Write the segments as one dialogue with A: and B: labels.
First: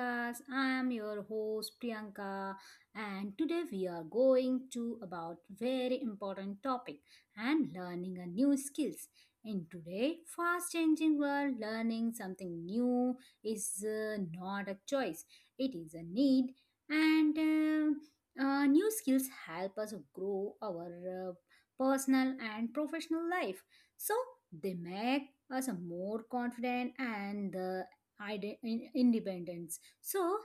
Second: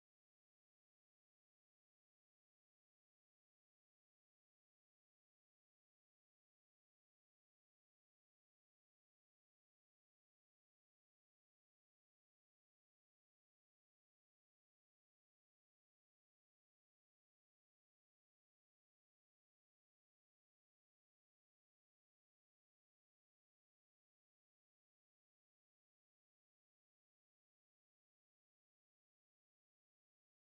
A: podcast. I am your host Priyanka and today we are going to about very important topic and learning a new skills. In today fast changing world, learning something new is not a choice. It is a need and new skills help us grow our uh, personal and professional life so they make us more confident and the independence. So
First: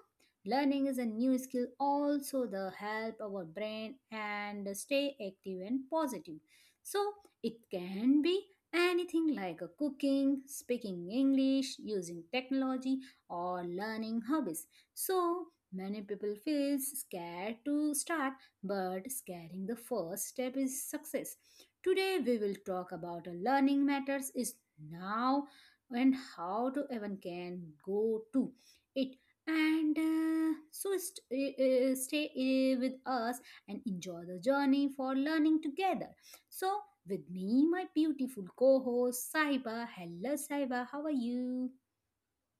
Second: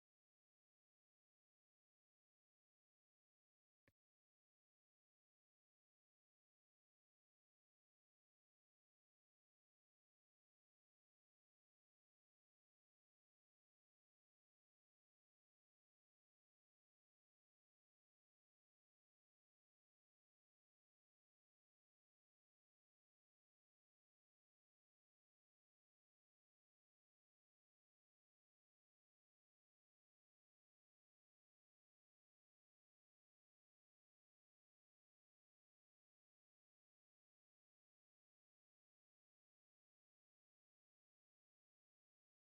A: learning is a new skill also the help our brain and stay active and positive. So it can be anything like a cooking, speaking English, using technology or learning hobbies. So many people feel scared to start but scaring the first step is success. Today we will talk about a learning matters is now and how to even can go to it and so stay with us and enjoy the journey for learning together. So with me my beautiful co-host Saiba. Hello Saiba, how are you?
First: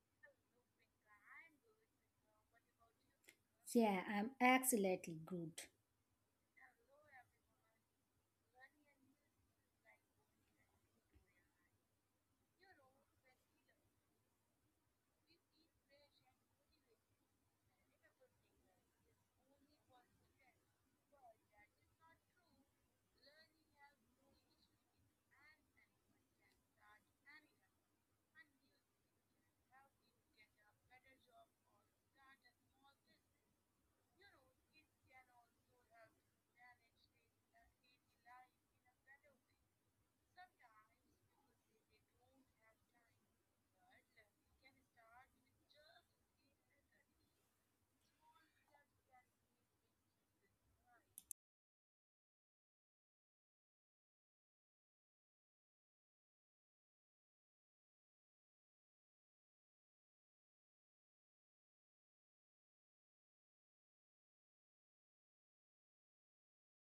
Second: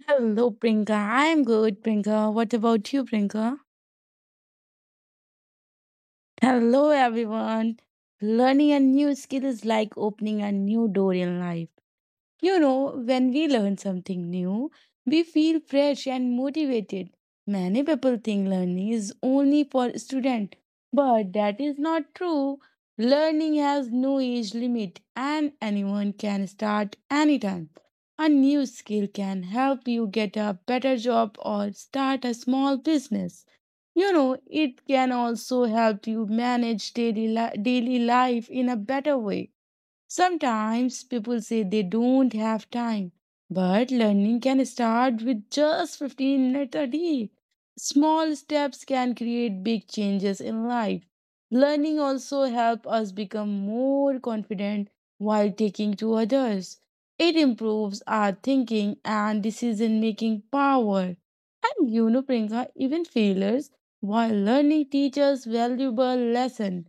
B: Hello, Prinka. I'm good, Prinka. What about you, Prinka?
A: Yeah, I'm excellently good.
B: Hello, everyone. Learning a new skill is like opening a new door in life. You know, when we learn something new, we feel fresh and motivated. Many people think learning is only for students, but that is not true. Learning has no age limit and anyone can start anytime. A new skill can help you get a better job or start a small business. You know, it can also help you manage daily life in a better way. Sometimes people say they don't have time, but learning can start with just 15 minutes a day. Small steps can create big changes in life. Learning also helps us become more confident while taking to others. It improves our thinking and decision making power. And you know, Priyanka, even failures while learning teaches valuable lesson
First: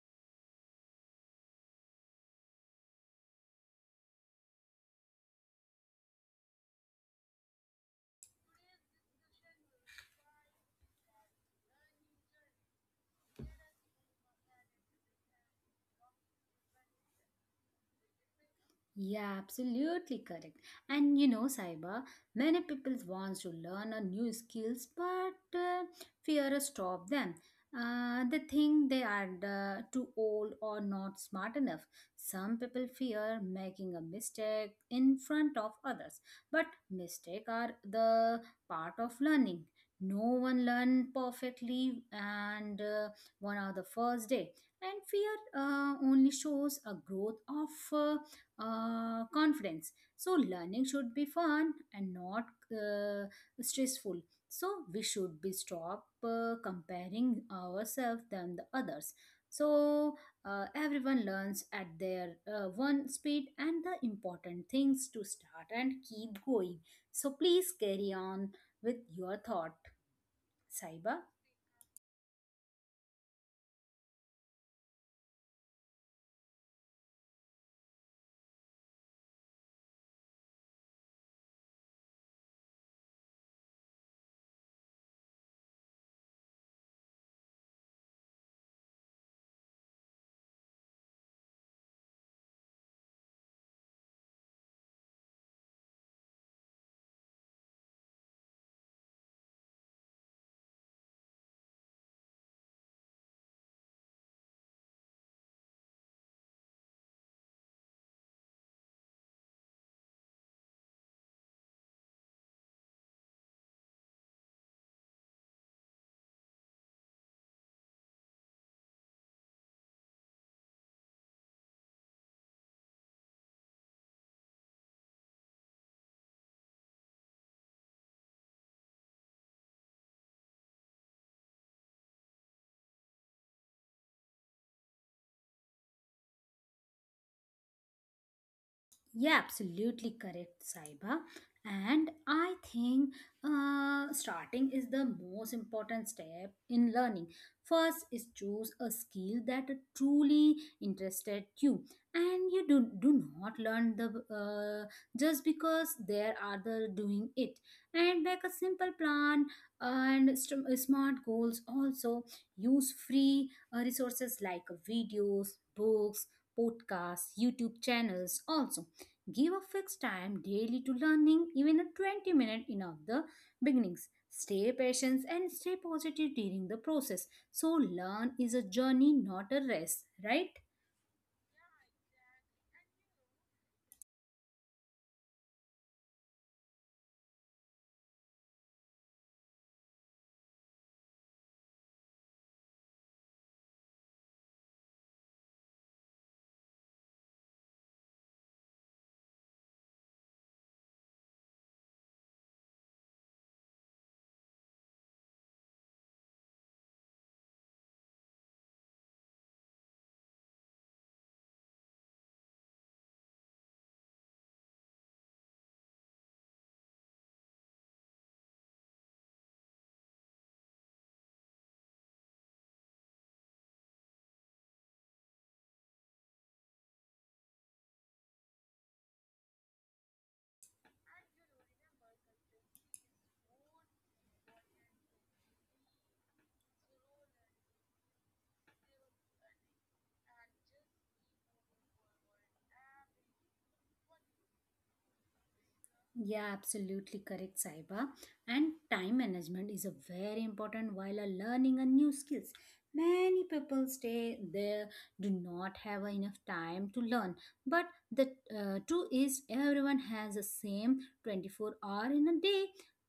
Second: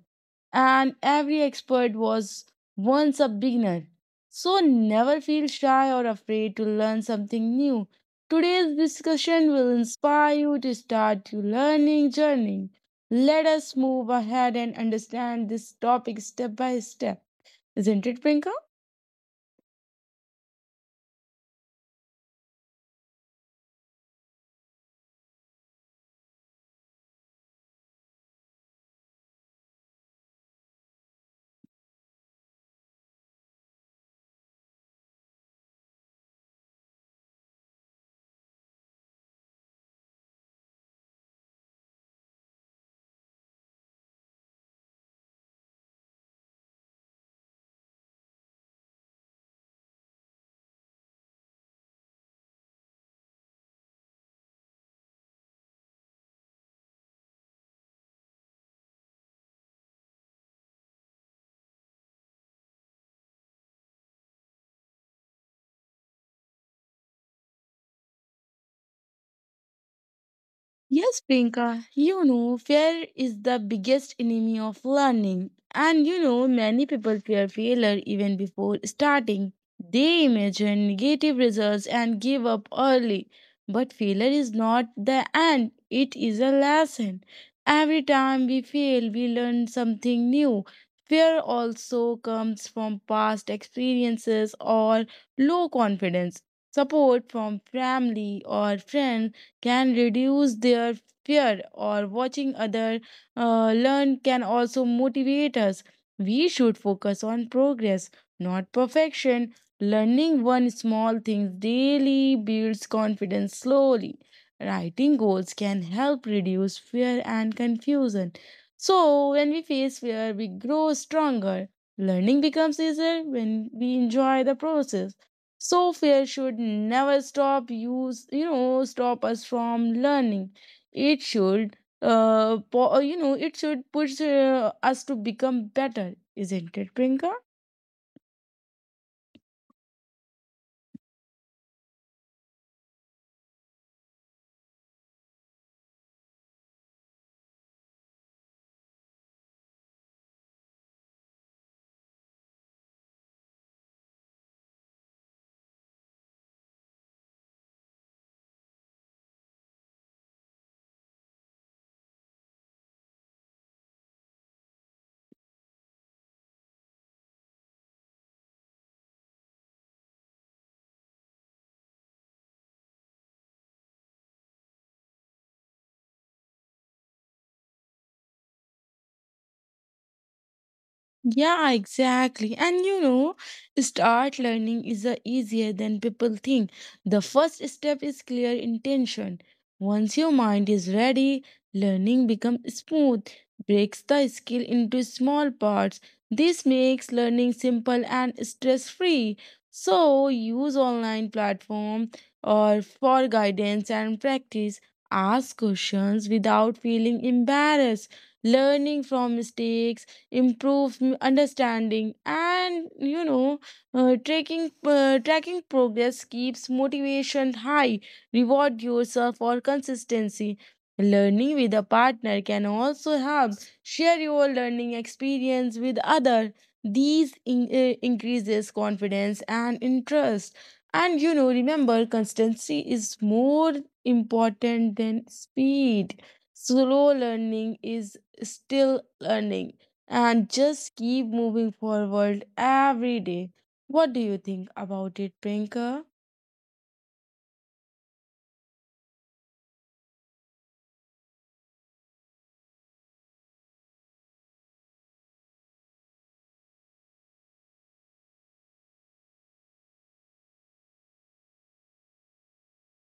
B: and every expert was once a beginner. So never feel shy or afraid to learn something new. Today's discussion will inspire you to start your learning journey. Let us move ahead and understand this topic step by step. Isn't it, Prinka?
A: Yeah, absolutely correct. And you know, Saiba, many people wants to learn a new skills, but fear stop them. They think they are too old or not smart enough. Some people fear making a mistake in front of others, but mistake are the part of learning. No one learn perfectly, and one of the first day. And fear only shows a growth of confidence. So, learning should be fun and not uh, stressful. So, we should be stop comparing ourselves than the others. So, everyone learns at their one speed and the important things to start and keep going. So, please carry on with your thought, Saiba.
B: Yes, Priyanka, you know, fear is the biggest enemy of learning. And you know, many people fear failure even before starting. They imagine negative results and give up early. But failure is not the end, it is a lesson. Every time we fail, we learn something new. Fear also comes from past experiences or low confidence, support from family or friends can reduce their fear or watching other learn can also motivate us. We should focus on progress, not perfection. Learning one small thing daily builds confidence slowly. Writing goals can help reduce fear and confusion. So when we face fear, we grow stronger. Learning becomes easier when we enjoy the process. So fear should never stop use, you know, stop us from learning. It should you know, it should push us to become better, isn't it, Prinka?
A: Yeah, absolutely correct, Saiba. And I think starting is the most important step in learning. First is choose a skill that truly interested you, and you do not learn the just because there are the doing it. And make a simple plan and smart goals. Also use free resources like videos, books, podcasts, YouTube channels. Also give a fixed time daily to learning, even a 20 minute in of the beginnings. Stay patient and stay positive during the process. So learn is a journey, not a race, right?
B: Yeah, exactly. And you know, start learning is a easier than people think. The first step is clear intention. Once your mind is ready, learning becomes smooth, breaks the skill into small parts. This makes learning simple and stress-free. So use online platform or for guidance and practice. Ask questions without feeling embarrassed. Learning from mistakes improves understanding, and you know, tracking progress keeps motivation high. Reward yourself for consistency. Learning with a partner can also help. Share your learning experience with other. These increases confidence and interest. And you know, remember, consistency is more important than speed. Slow learning is still learning, and just keep moving forward every day. What do you think about it, Prinka?
A: Yeah, absolutely correct, Saiba. And time management is a very important while learning a new skills. Many people stay there do not have enough time to learn. But the truth is, everyone has the same 24 hour in a day.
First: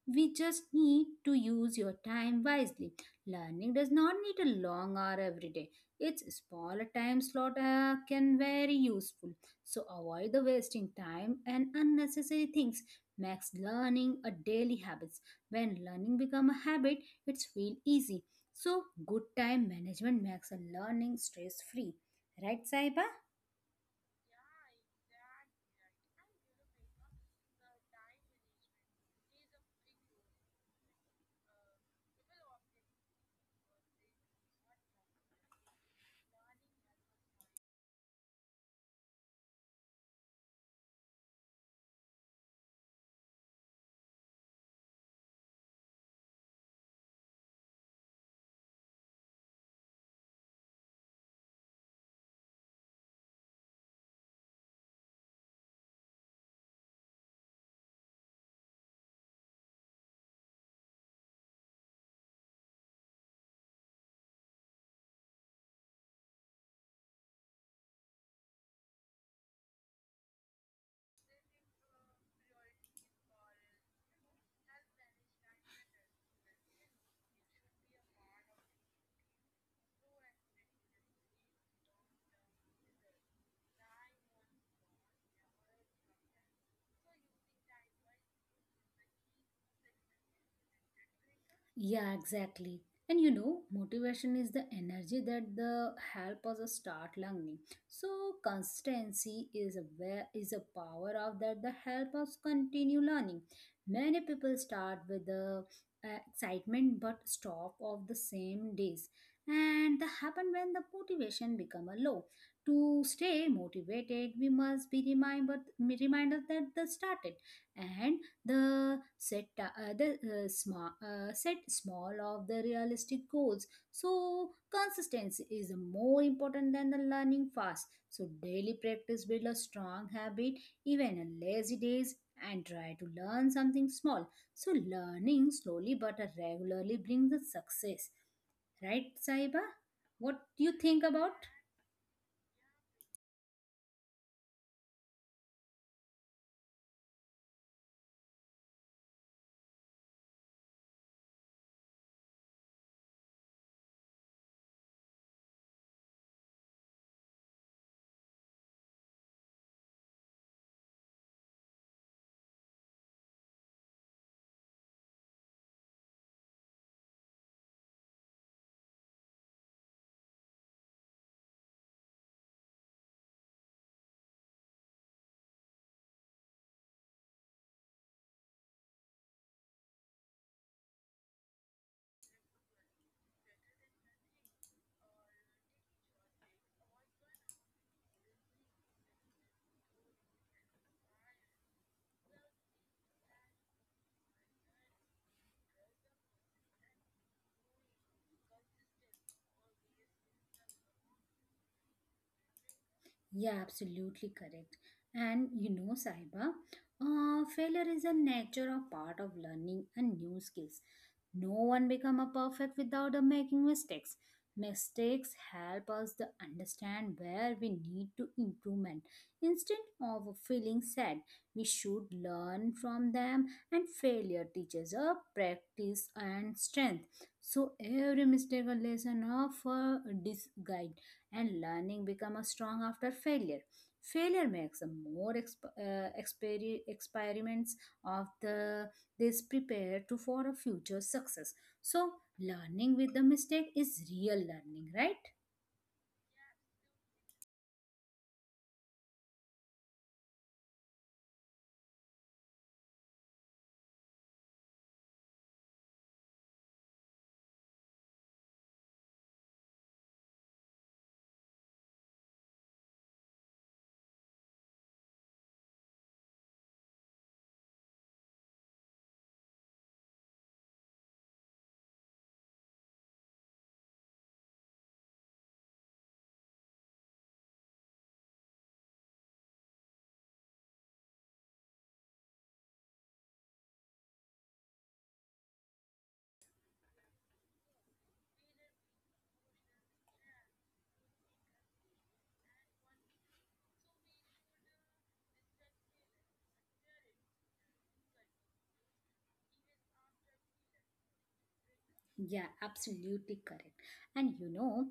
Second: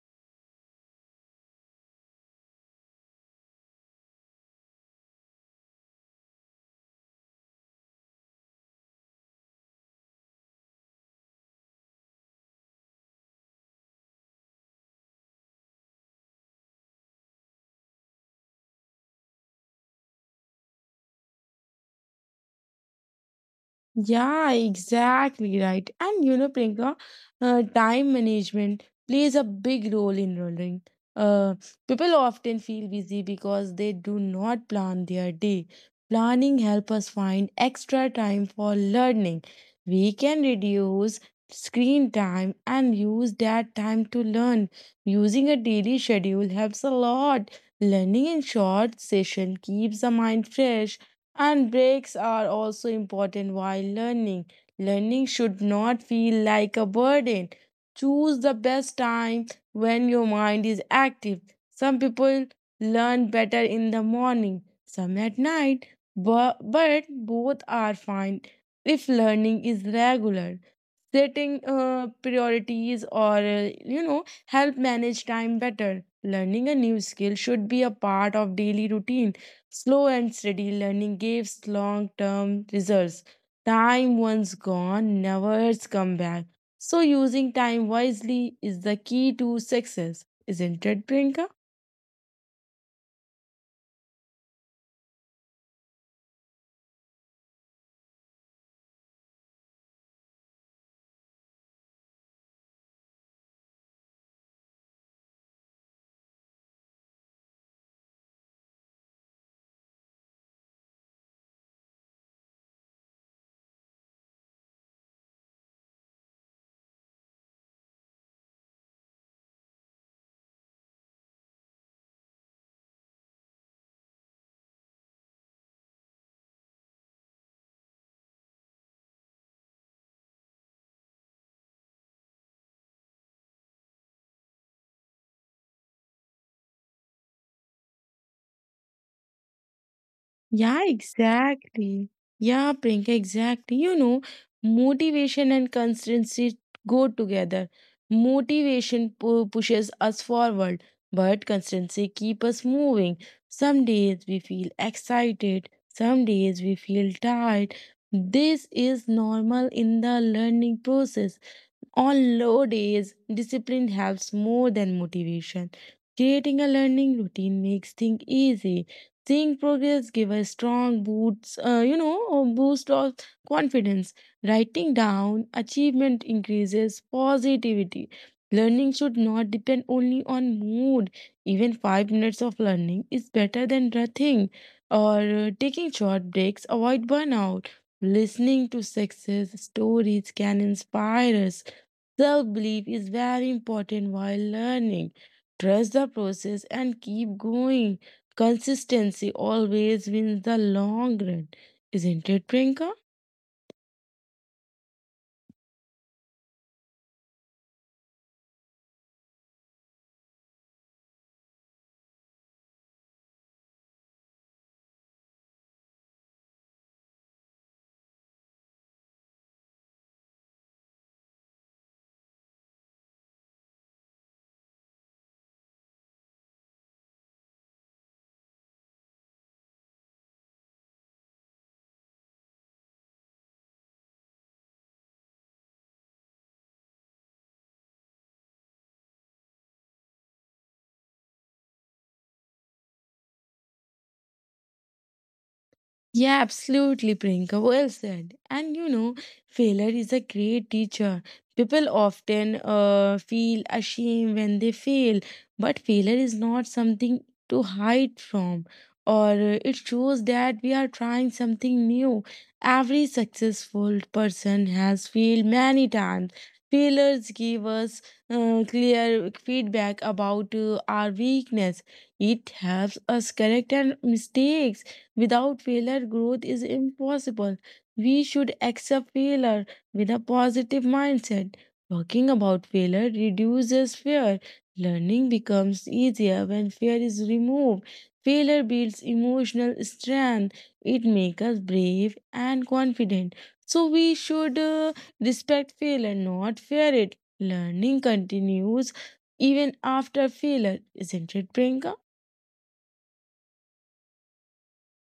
A: We just need to use your time wisely. Learning does not need a long hour every day. Its smaller time slot can very useful. So avoid the wasting time and unnecessary things makes learning a daily habit. When learning become a habit, it's feel easy. So good time management makes a learning stress free. Right, Saiba?
B: Yeah, exactly right. And you know, Priyanka, time management plays a big role in running. Uh, People often feel busy because they do not plan their day. Planning helps us find extra time for learning. We can reduce screen time and use that time to learn. Using a daily schedule helps a lot. Learning in short session keeps the mind fresh, and breaks are also important while learning. Learning should not feel like a burden. Choose the best time when your mind is active. Some people learn better in the morning, some at night, but both are fine if learning is regular. Setting priorities, or you know, help manage time better. Learning a new skill should be a part of daily routine. Slow and steady learning gives long term results. Time once gone never come back. So using time wisely is the key to success, isn't it, Priyanka?
A: Yeah, exactly. And you know, motivation is the energy that the help us start learning. So consistency is a where is a power of that the help us continue learning. Many people start with the excitement but stop of the same days. And that happen when the motivation become a low. To stay motivated, we must be reminded that the started and the set the small set small of the realistic goals. So consistency is more important than the learning fast. So daily practice build a strong habit, even on lazy days, and try to learn something small. So learning slowly but regularly brings the success. Right, Saiba? What do you
B: Yeah,
A: think about?
B: exactly. Yeah, Priyanka, exactly. You know, motivation and consistency go together. Pushes us forward, but consistency keeps us moving. Some days we feel excited, some days we feel tired. This is normal in the learning process. On low days, discipline helps more than motivation. Creating a learning routine makes things easy. Seeing progress give a strong boost, or boost of confidence. Writing down achievement increases positivity. Learning should not depend only on mood. Even 5 minutes of learning is better than nothing. Or Taking short breaks avoid burnout. Listening to success stories can inspire us. Self belief is very important while learning. Trust the process and keep going. Consistency always wins the long run. Isn't it, Prinka?
A: Yeah, absolutely correct. And you know, Saiba, failure is a natural part of learning and new skills. No one become a perfect without a making mistakes. Mistakes help us to understand where we need to improvement. Instead of feeling sad, we should learn from them and failure teaches us practice and strength. So every mistake a lesson of a disguide and learning become a strong after failure. Failure makes a more experiments of the this prepare to for a future success so learning with the mistake is real learning, right?
B: Yeah, absolutely, Priyanka. Well said. And you know, failure is a great teacher. People often feel ashamed when they fail, but failure is not something to hide from, or it shows that we are trying something new. Every successful person has failed many times. Failures give us clear feedback about our weakness. It helps us correct our mistakes. Without failure, growth is impossible. We should accept failure with a positive mindset. Talking about failure reduces fear. Learning becomes easier when fear is removed. Failure builds emotional strength. It makes us brave and confident. So we should respect failure, not fear it. Learning continues even after failure, isn't it, Priyanka?
A: Yeah, absolutely correct. And you know,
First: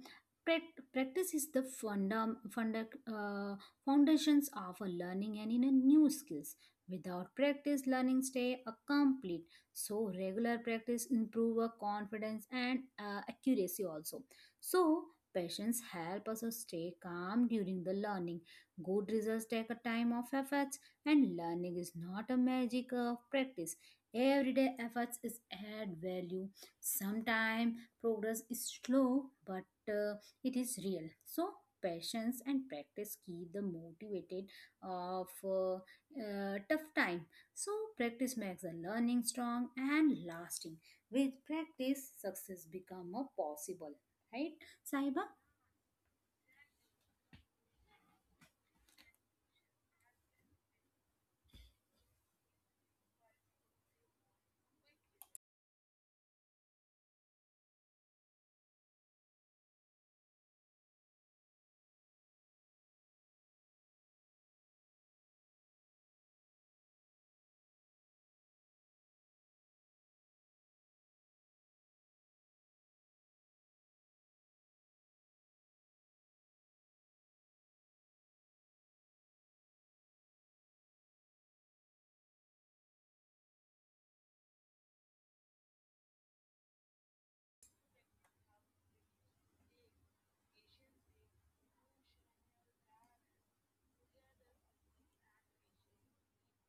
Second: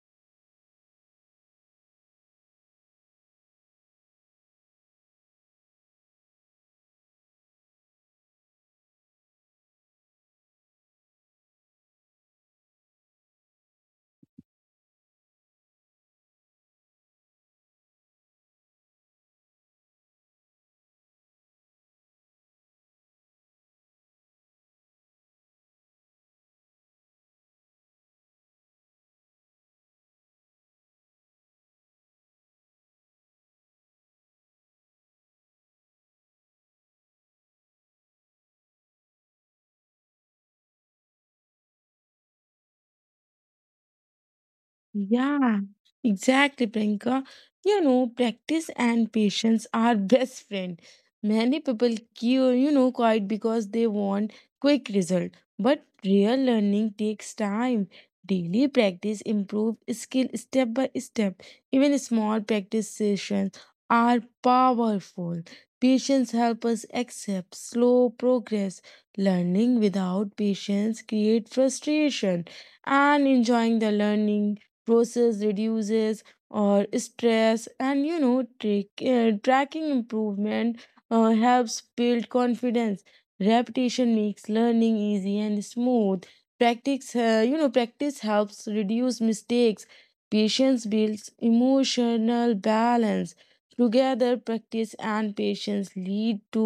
A: practice is the uh, foundations of a learning and in a new skills. Without practice, learning stay a complete. So regular practice improve our confidence and accuracy also. So patience help us to stay calm during the learning. Good results take a time of efforts, and learning is not a magic of practice. Everyday efforts is add value. Sometimes progress is slow, but it is real. So, patience and practice keep the motivated of tough time. So, practice makes the learning strong and lasting. With practice, success become a possible. Right, Saiba?
B: Yeah, exactly, Priyanka. You know, practice and patience are best friend. Many people, cure, you know, quite because they want quick result. But real learning takes time. Daily practice improve skill step by step. Even small practice sessions are powerful. Patience help us accept slow progress. Learning without patience create frustration, and enjoying the learning process reduces or stress. And you know, tracking improvement helps build confidence. Repetition makes learning easy and smooth. Practice you know Practice helps reduce mistakes. Patience builds emotional balance. Together, practice and patience lead to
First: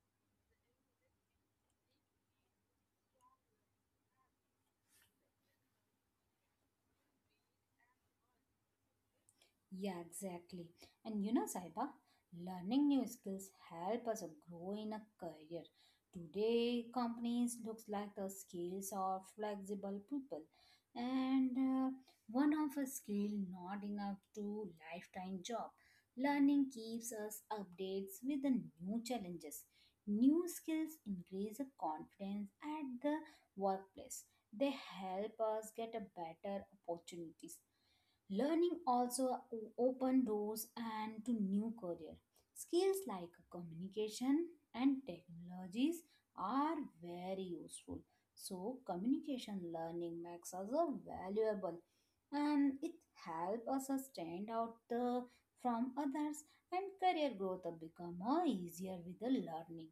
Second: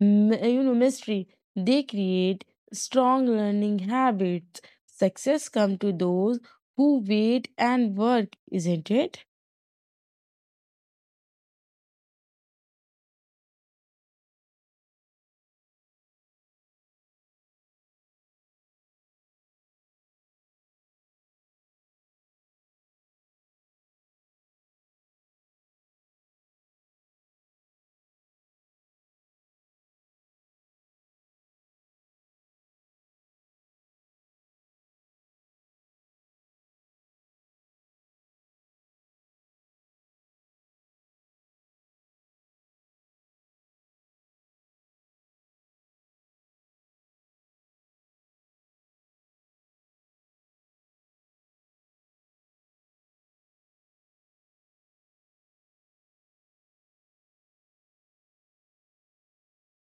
B: mastery. They create strong learning habits. Success come to those who wait and work, isn't it?
A: Yeah, exactly. And you know, Saiba, learning new skills help us grow in a career. Today, companies looks like the skills are flexible people, and one of a skill not enough to lifetime job. Learning keeps us updates with the new challenges. New skills increase the confidence at the workplace. They help us get a better opportunities. Learning also open doors and to new career. Skills like communication and technologies are very useful. So communication learning makes us a valuable and it helps us a stand out the, from others and career growth become a easier with the learning.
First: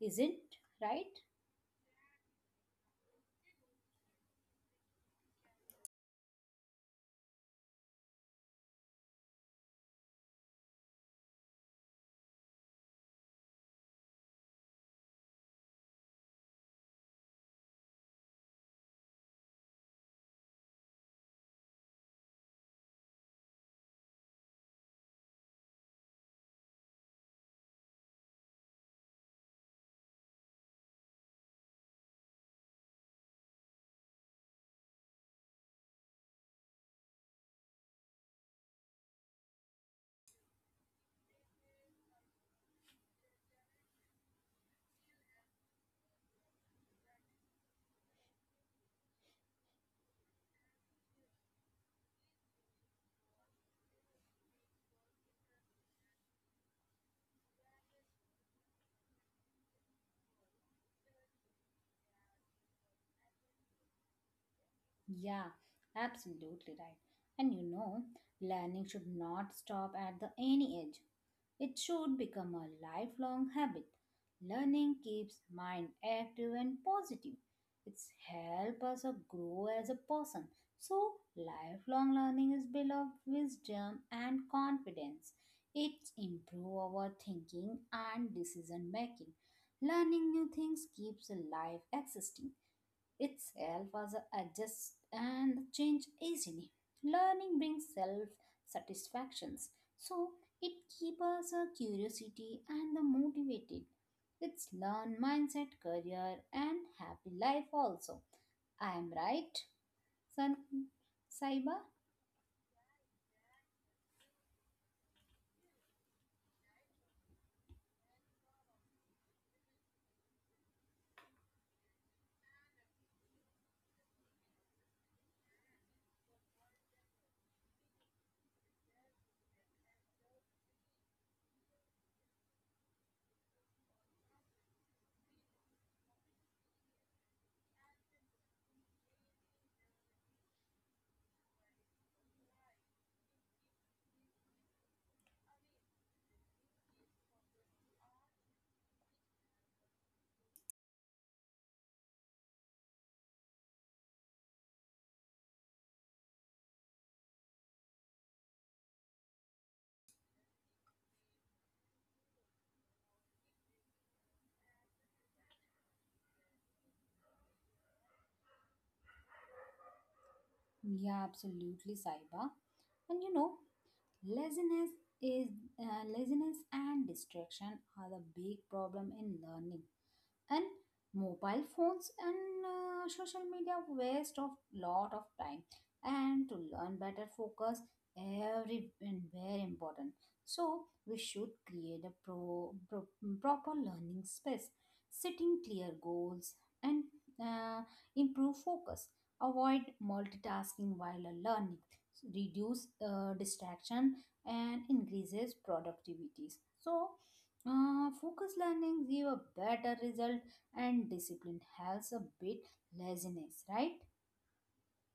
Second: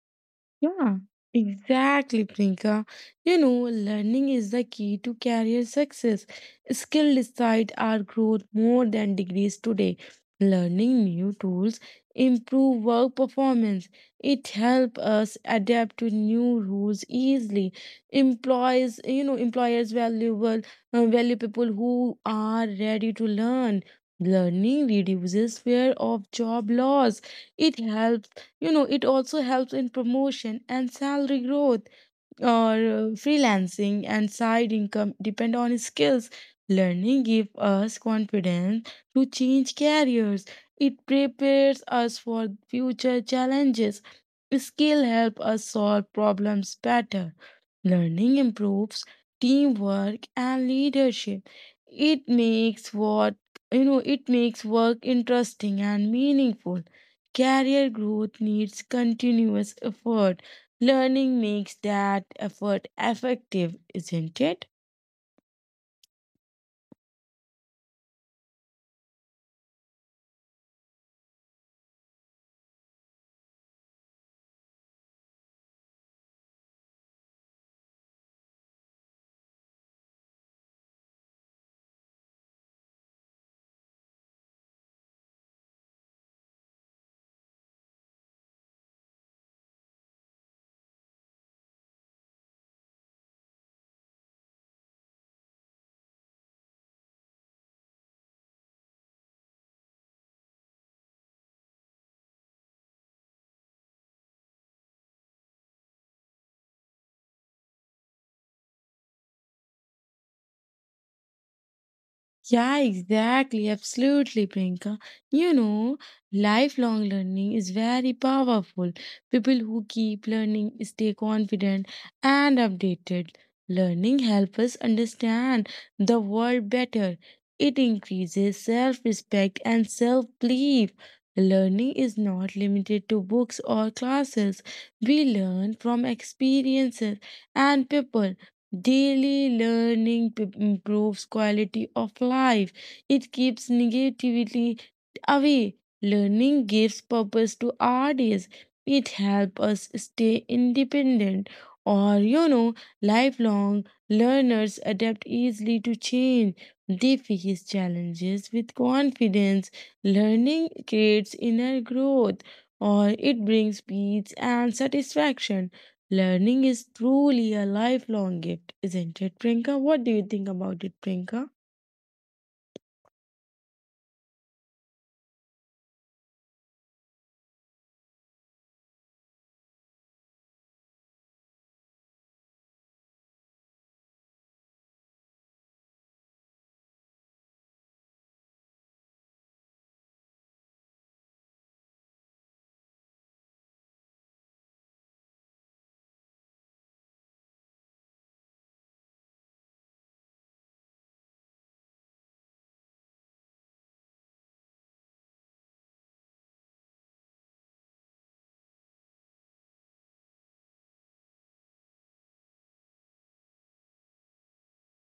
A: Isn't
B: Yeah,
A: right?
B: exactly, Priyanka. You know, learning is the key to career success. Skill decide our growth more than degrees today. Learning new tools improve work performance. It help us adapt to new rules easily. Employers valuable value people who are ready to learn. Learning reduces fear of job loss. It helps, you know, it also helps in promotion and salary growth, or freelancing and side income depend on skills. Learning gives us confidence to change careers. It prepares us for future challenges. Skill help us solve problems better. Learning improves teamwork and leadership. It makes what you know it makes work interesting and meaningful. Career growth needs continuous effort. Learning makes that effort effective, isn't it?
A: Yeah, absolutely right. And you know, learning should not stop at the any age. It should become a lifelong habit. Learning keeps mind active and positive. It's help us a grow as a person. So lifelong learning is built of wisdom and confidence. It improve our thinking and decision making. Learning new things keeps life existing itself as a adjust and change easily. Learning brings self satisfactions, so it keeps us a curiosity and the motivated. It's learn mindset, career, and happy life also. I am right, son Saiba?
B: Yeah, exactly. Absolutely, Priyanka. You know, lifelong learning is very powerful. People who keep learning stay confident and updated. Learning helps us understand the world better. It increases self respect and self belief. Learning is not limited to books or classes. We learn from experiences and people. Improves quality of life. It keeps negativity away. Learning gives purpose to our days. It helps us stay independent. Or, you know, lifelong learners adapt easily to change. They face challenges with confidence. Learning creates inner growth, or it brings peace and satisfaction. Learning is truly a lifelong gift, isn't it, Prinka? What do you think about it,
A: Yeah,
B: Prinka?
A: absolutely, Saiba. And you know, laziness is laziness and distraction are the big problem in learning. And mobile phones and social media waste of lot of time and to learn better focus every and very important so we should create a proper learning space setting clear goals and uh, improve focus avoid multitasking while learning reduce distraction and increases productivities. So focus learning give a better result and discipline helps a bit laziness, right?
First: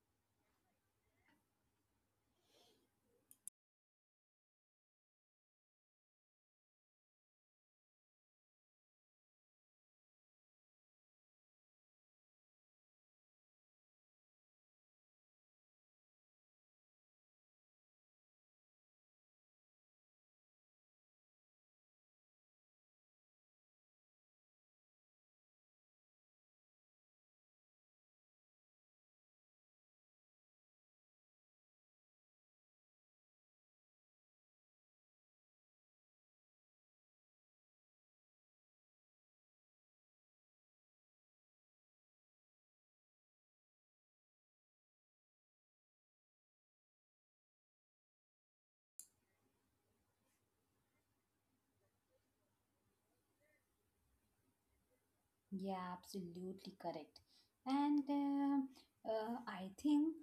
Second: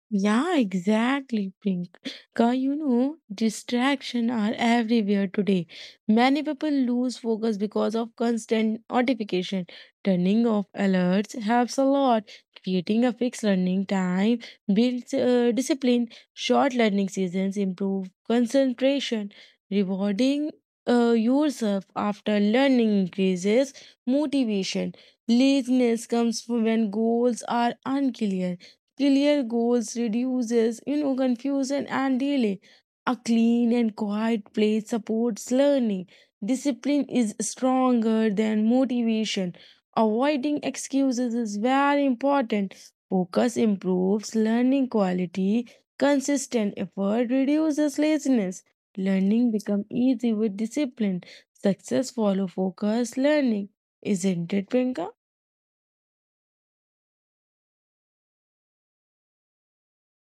B: Yeah, exactly, Pink. Because you know, distraction are everywhere today. Many people lose focus because of constant notification. Turning off alerts helps a lot. Creating a fixed learning time builds discipline. Short learning seasons improve concentration. Rewarding yourself after learning increases motivation. Laziness comes when goals are unclear. Clear goals reduces, you know, confusion and delay. A clean and quiet place supports learning. Discipline is stronger than motivation. Avoiding excuses is very important. Focus improves learning quality. Consistent effort reduces laziness. Learning becomes easy with discipline. Success follow focus learning. Isn't it, Priyanka?
A: Yeah, absolutely correct. And I think,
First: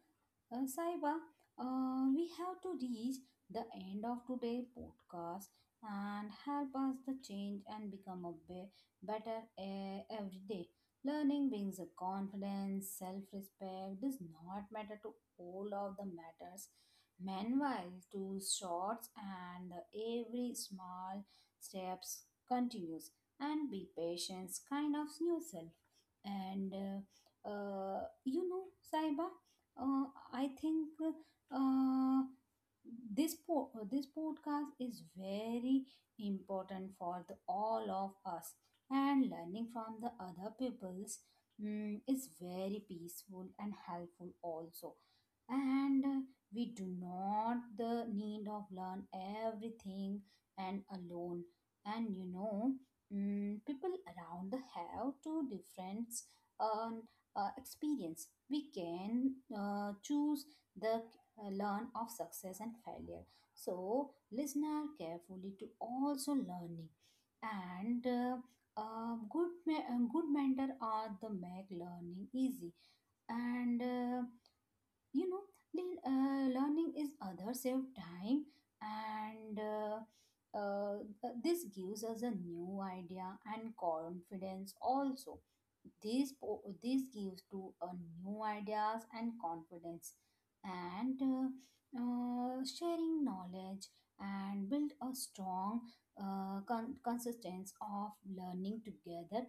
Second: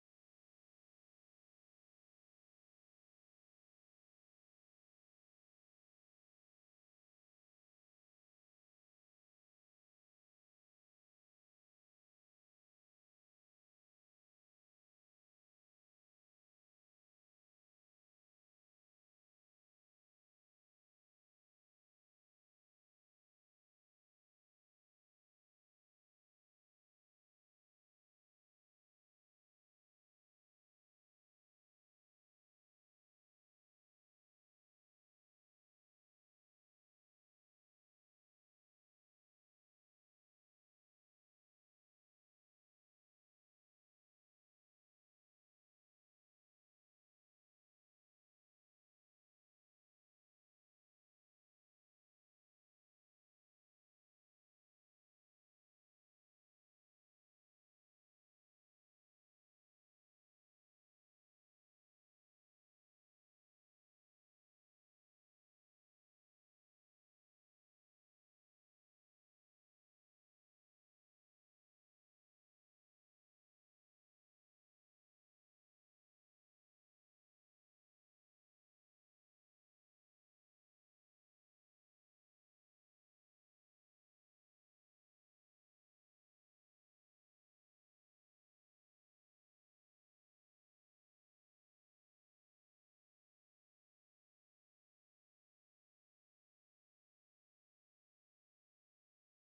A: Saiba, we have to reach the end of today's podcast and help us the change and become a better every day. Learning brings a confidence, self-respect. Does not matter to all of the matters. Meanwhile, to shorts and every small steps continues and be patient's kind of new self. And you know, Saiba, uh, I think uh, this this podcast is very important for the, all of us, and learning from the other people's mm, is very peaceful and helpful also and we do not the need of learn everything and alone and you know mm, people around the have two different um, experience we can choose the learn of success and failure so listener carefully to also learning and good mentor are the make learning easy and you know learning is other save time and uh, this gives us a new idea and confidence also this this gives to a new ideas and confidence and sharing knowledge and build a strong consistence of learning together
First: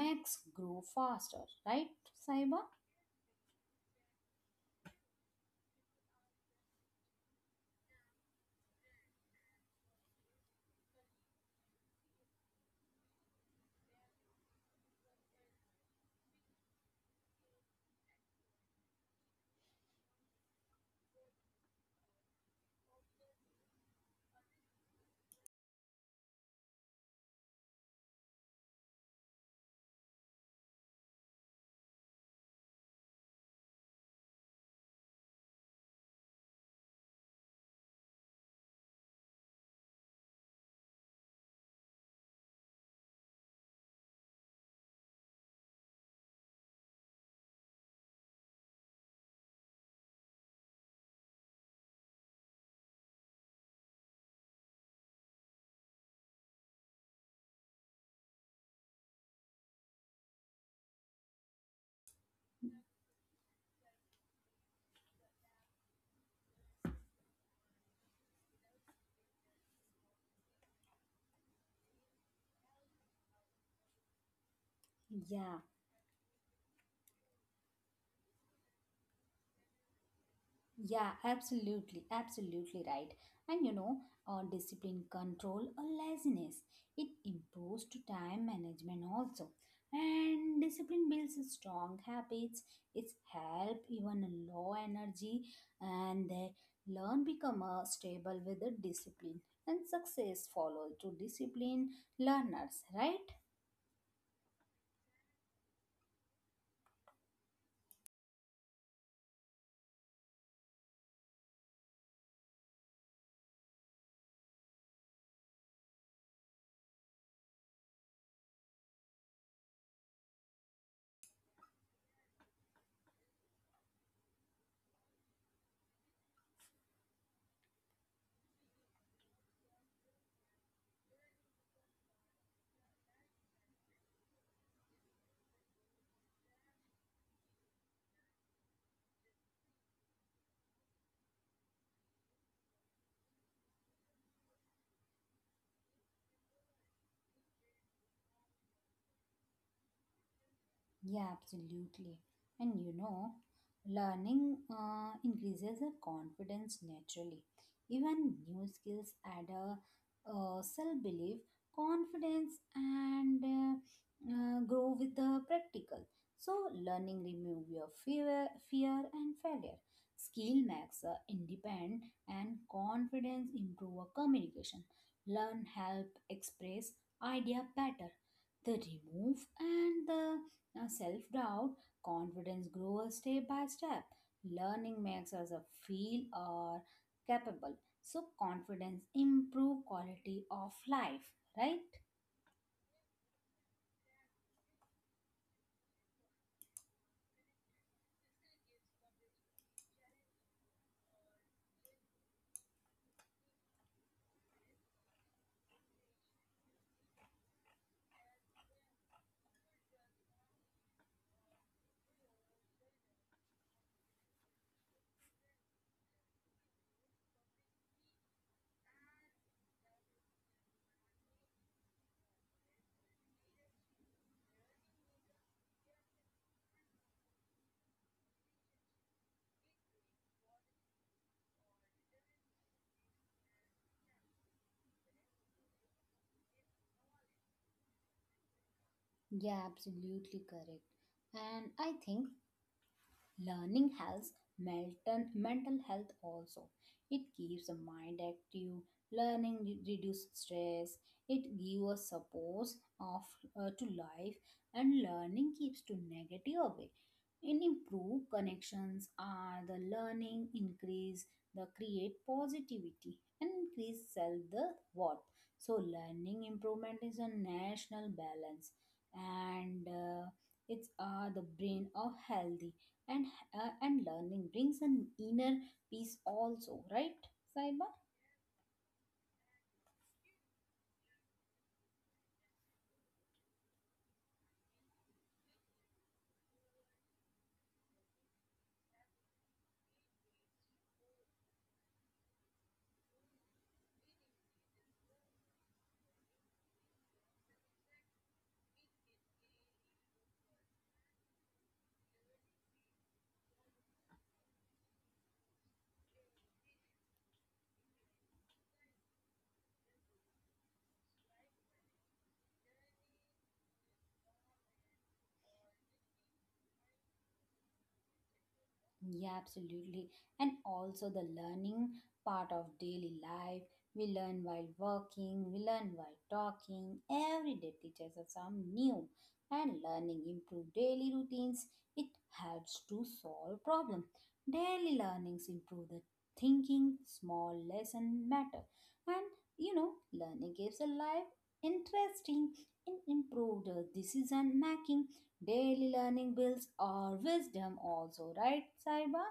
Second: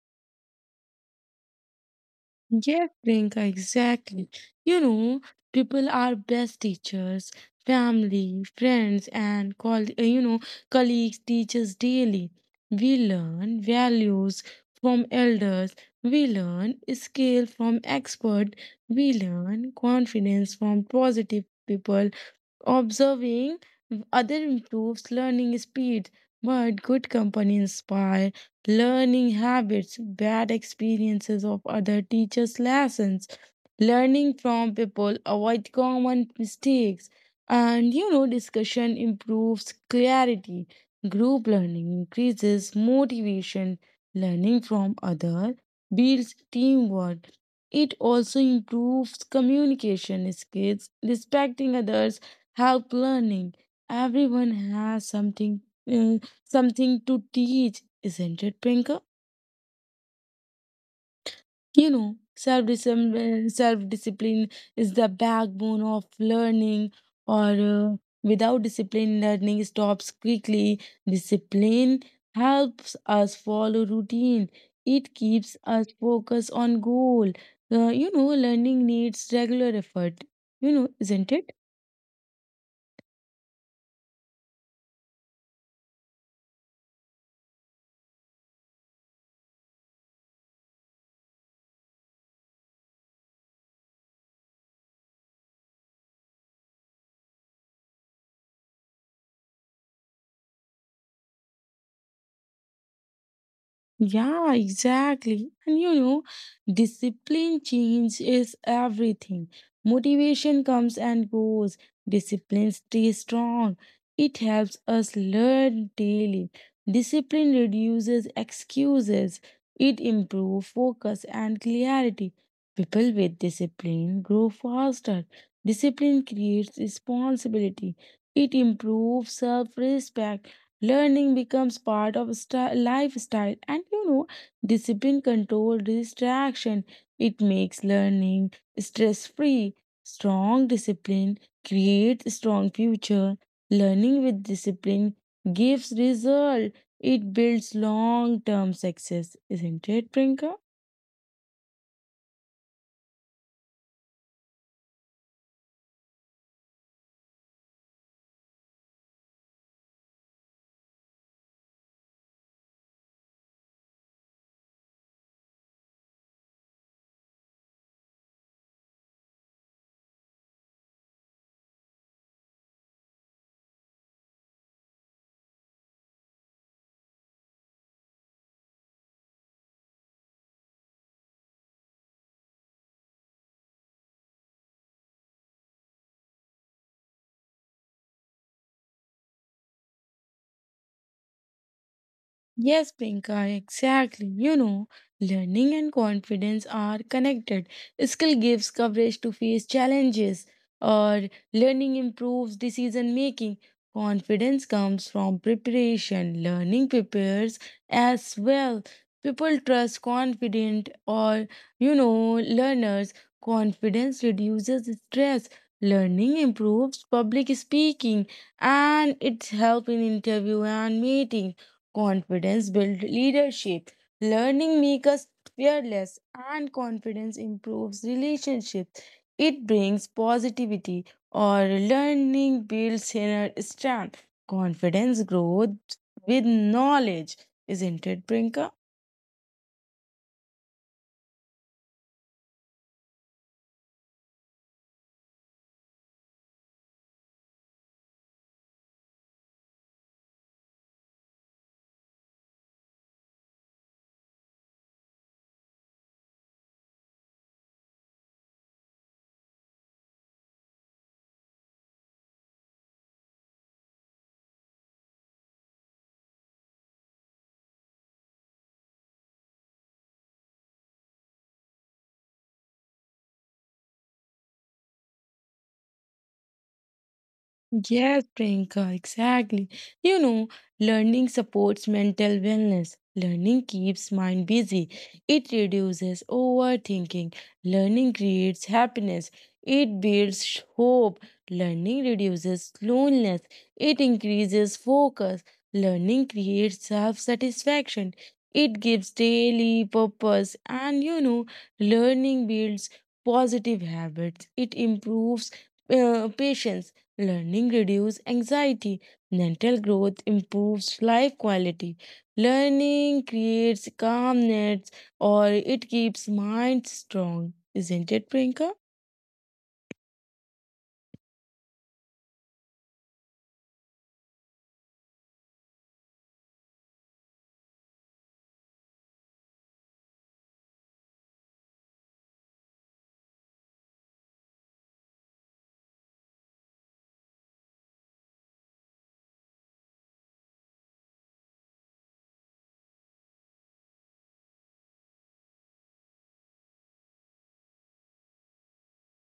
A: makes grow faster, right, Saiba?
B: Yeah, Priyanka, exactly. You know, people are best teachers, family, friends, and call you know colleagues teach us daily. We learn values from elders. We learn skill from expert. We learn confidence from positive people. Observing other improves learning speed, but good company inspire learning habits. Bad experiences of other teachers' lessons learning from people, avoid common mistakes, and you know, discussion improves clarity. Group learning increases motivation. Learning from other builds teamwork. It also improves communication skills. Respecting others help learning. Everyone has uh, something to teach, isn't it, Prinka? You know, self discipline is the backbone of learning, or without discipline, learning stops quickly. Discipline helps us follow routine, it keeps
A: Yeah,
B: us focused on goal. You know, learning needs regular effort, you know,
A: Yeah,
B: isn't it?
A: absolutely, absolutely right. And you know, discipline control or laziness, it improves to time management also. And discipline builds a strong habits. It's help even a low energy, and they learn become a stable with the discipline. And success follow to discipline learners, right?
B: Yeah, exactly. And you know, discipline change is everything. Motivation comes and goes. Discipline stays strong. It helps us learn daily. Discipline reduces excuses. It improves focus and clarity. People with discipline grow faster. Discipline creates responsibility. It improves self-respect. Learning becomes part of lifestyle, and you know, discipline control distraction. It makes learning stress free. Strong discipline creates strong future. Learning with discipline gives result. It builds long term success, isn't it, Prinka?
A: Yeah, absolutely. And you know, learning increases the confidence naturally. Even new skills add a self belief, confidence, and grow with the practical. So, learning remove your fear, fear and failure. Skill makes independent, and confidence improve our communication. Learn help express idea better the remove and the self doubt, confidence grows step by step. Learning makes us a feel or capable. So confidence improve quality of life, right?
B: Yes, Pinka, exactly. You know, learning and confidence are connected. Skill gives coverage to face challenges, or learning improves decision making. Confidence comes from preparation. Learning prepares as well. People trust confident or, learners. Confidence reduces stress. Learning improves public speaking and it's help in interview and meeting. Confidence builds leadership. Learning makes us fearless, and confidence improves relationships. It brings positivity, or learning builds inner strength. Confidence grows with knowledge, isn't it, Brinka?
A: Yeah, absolutely correct. And I think learning helps mental health also. It keeps the mind active. Learning reduces stress. It gives us support of to life, and learning keeps to negative away. In improve connections are the learning increase the create positivity and increase self the worth. So learning improvement is a national balance and it's are the brain of healthy and and learning brings an inner peace also, right, Saiba?
B: Yes, Priyanka, exactly. You know, learning supports mental wellness. Learning keeps mind busy. It reduces overthinking. Learning creates happiness. It builds hope. Learning reduces loneliness. It increases focus. Learning creates self satisfaction. It gives daily purpose. And learning builds positive habits. It improves patience. Learning reduces anxiety, mental growth improves life quality. Learning creates calmness or it keeps mind strong. Isn't it, Priyanka?
A: Yeah, absolutely. And also the learning part of daily life. We learn while working, we learn while talking. Every day teaches us some new. And learning improve daily routines. It helps to solve problem. Daily learnings improve the thinking, small lesson matter. And learning gives a life interesting and improved decision making. Daily learning builds our wisdom also, right, Saiba?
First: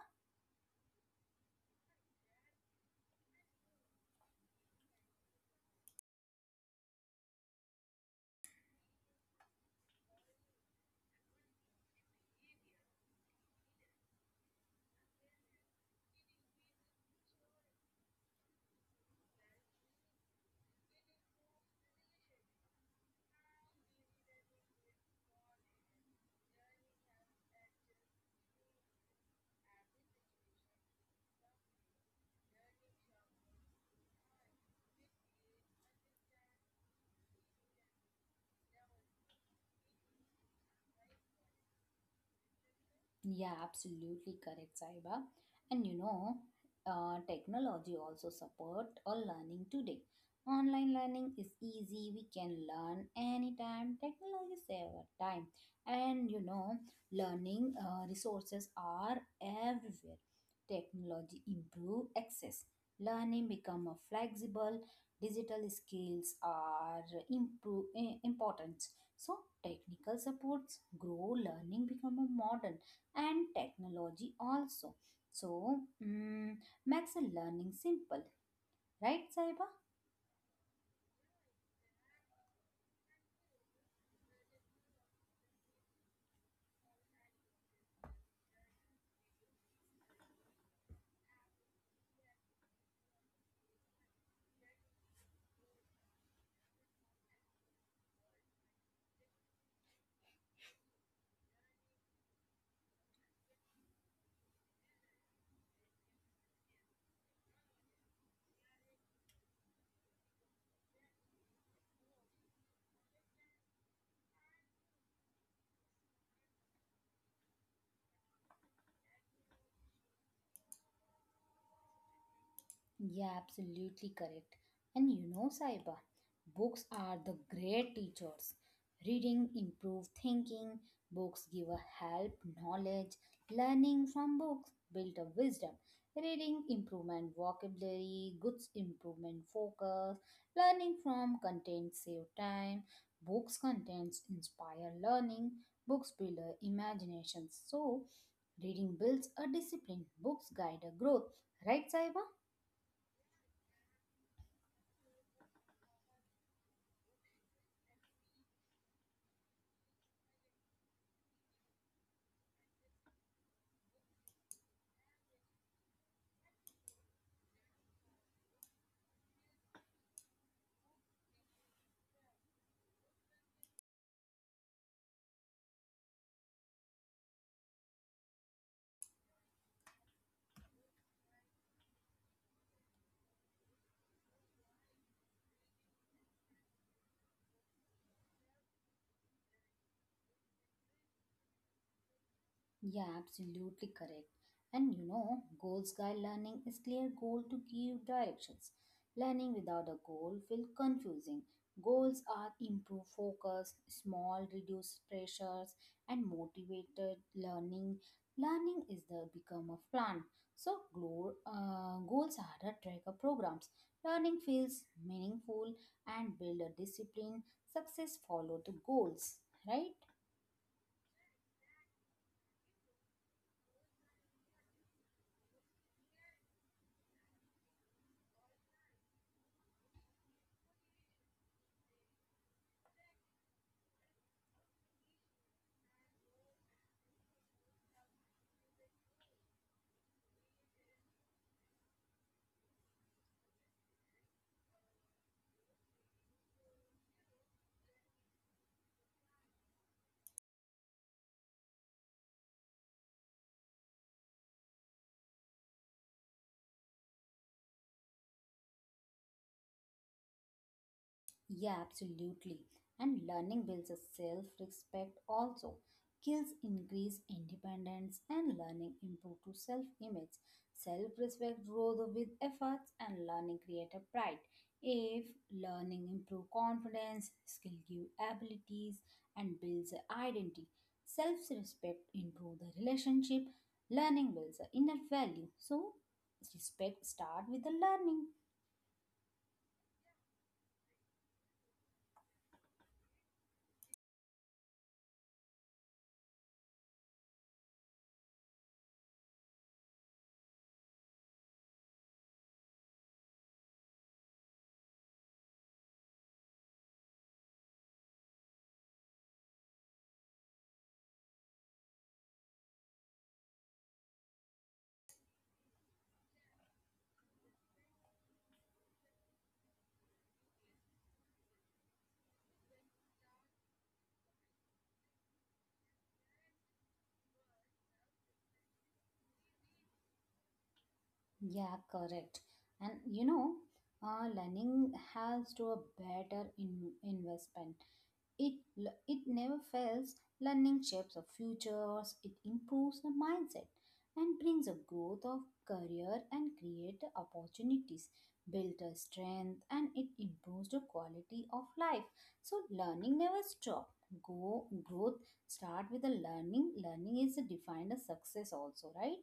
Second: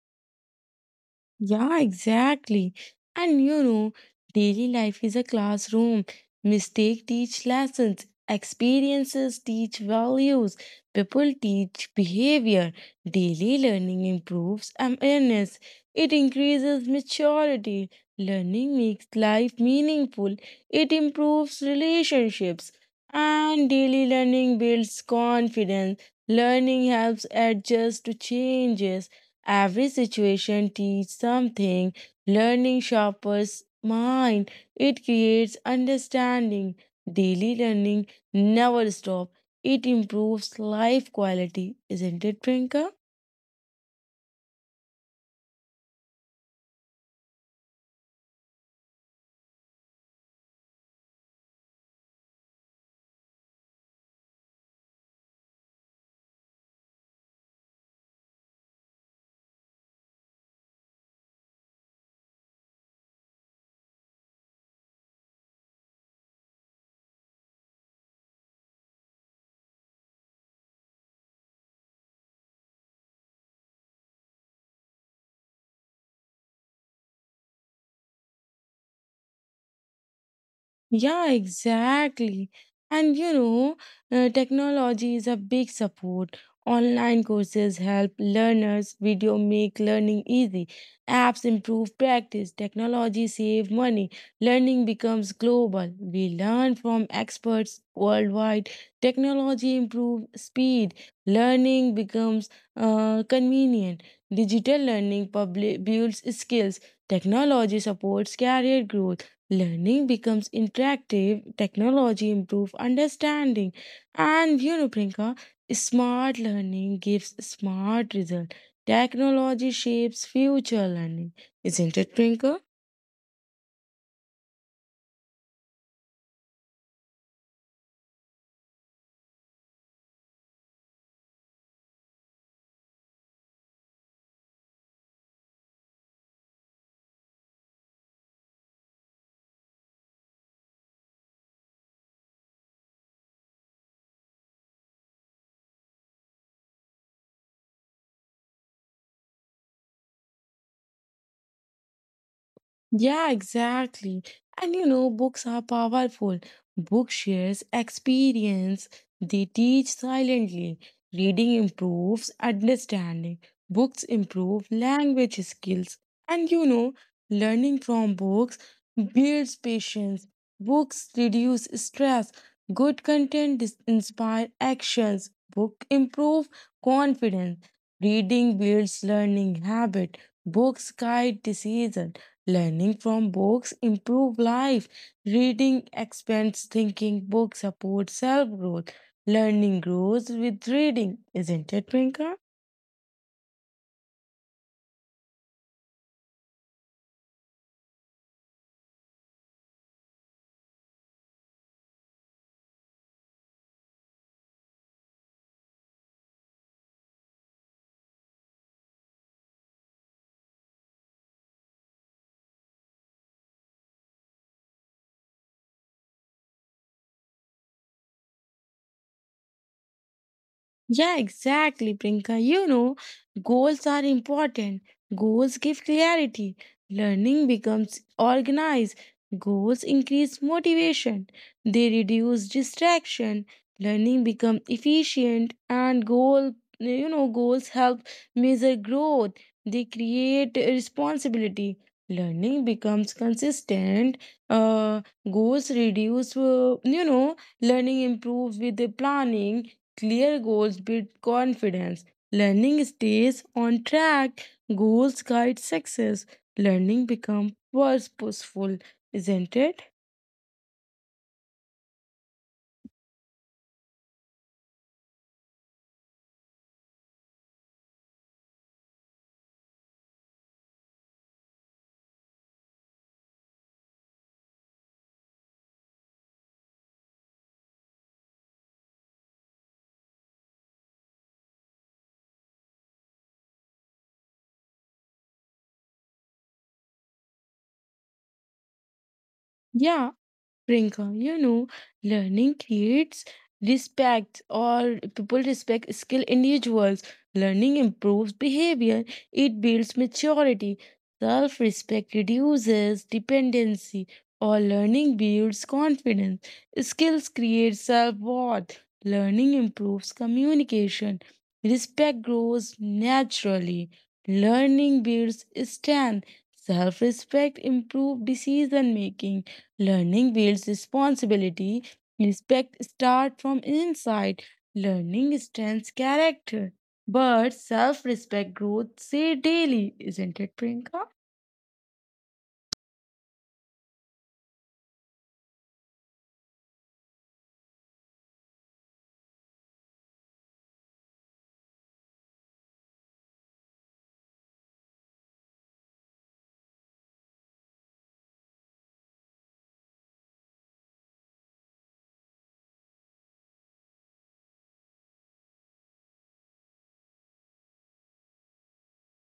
B: Yeah, exactly. And daily life is a classroom. Mistake teach lessons, experiences teach values, people teach behavior. Daily learning improves awareness. It increases maturity. Learning makes life meaningful. It improves relationships. And daily learning builds confidence. Learning helps adjust to changes. Every situation teaches something. Learning sharpens mind. It creates understanding. Daily learning never stops. It improves life quality, isn't it, Prinka?
A: Yeah, absolutely correct, Saiba. And technology also support our learning today. Online learning is easy. We can learn anytime. Technology save our time, and learning resources are everywhere. Technology improve access. Learning become more flexible. Digital skills are improve important. So technical supports grow. Learning become a modern and technology also so makes a learning simple, right, Saiba?
B: Yeah, exactly. And technology is a big support. Online courses help learners, video make learning easy, apps improve practice, technology save money. Learning becomes global. We learn from experts worldwide. Technology improve speed. Learning becomes convenient. Digital learning public builds skills. Technology supports career growth. Learning becomes interactive, technology improves understanding, and Prinka, smart learning gives smart result. Technology shapes future learning, isn't it, Prinka?
A: Yeah, absolutely correct. And you know, Saiba, books are the great teachers. Reading improve thinking, books give a help, knowledge, learning from books build a wisdom. Reading improvement vocabulary, goods improvement focus, learning from content save time, books contents inspire learning, books build a imagination. So reading builds a discipline, books guide a growth. Right, Saiba?
B: Yeah, exactly. And books are powerful. Book shares experience, they teach silently. Reading improves understanding. Books improve language skills. And learning from books builds patience. Books reduce stress. Good content inspire actions. Book improve confidence. Reading builds learning habit. Books guide decisions. Learning from books improve life. Reading expands thinking. Books support self growth. Learning grows with reading, isn't it, Prinka?
A: Yeah, absolutely correct. And you know, goals guide learning is clear goal to give directions. Learning without a goal feel confusing. Goals are improve focus, small reduce pressures, and motivated learning. Learning is the become of plan. So goals are a tracker programs. Learning feels meaningful and build a discipline. Success follow the goals, right?
B: Yeah, exactly, Prinka. Goals are important. Goals give clarity. Learning becomes organized. Goals increase motivation. They reduce distraction. Learning becomes efficient and goals help measure growth. They create responsibility. Learning becomes consistent. Uh, Goals reduce learning improves with the planning. Clear goals build confidence. Learning stays on track. Goals guide success. Learning becomes purposeful, isn't it?
A: Yeah, absolutely. And learning builds a self respect also. Skills increase independence and learning improve to self image. Self respect grows with efforts and learning create a pride. If learning improve confidence, skill give abilities and builds a identity. Self respect improve the relationship. Learning builds a inner value. So respect start with the learning.
B: Yeah. Priyanka, learning creates respect or people respect skilled individuals. Learning improves behavior, it builds maturity. Self respect reduces dependency, or learning builds confidence. Skills create self worth. Learning improves communication. Respect grows naturally. Learning builds strength. Self respect improves decision making. Learning builds responsibility. Respect starts from inside. Learning strengthens character. But self respect grows say daily, isn't it, Priyanka?
A: Yeah, correct. And learning has to a better investment. It never fails. Learning shapes of futures. It improves the mindset and brings a growth of career and create the opportunities, build a strength, and it improves the quality of life. So learning never stop. Go growth start with the learning. Learning is defined as success also, right?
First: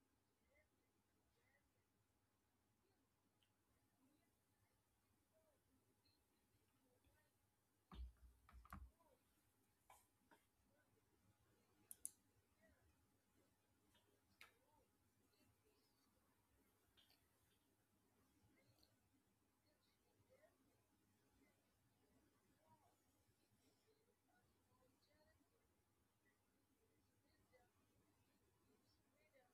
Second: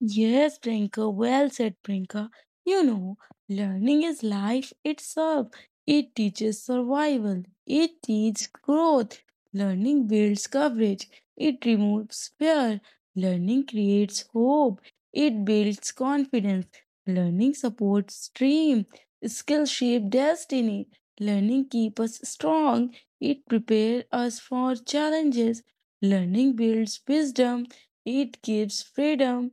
B: Yes, Priyanka, well said, Priyanka. You know, learning is life itself. It teaches survival, it teaches growth. Learning builds coverage, it removes fear. Learning creates hope, it builds confidence. Learning supports dream, skill shape destiny. Learning keeps us strong, it prepares us for challenges. Learning builds wisdom, it gives freedom.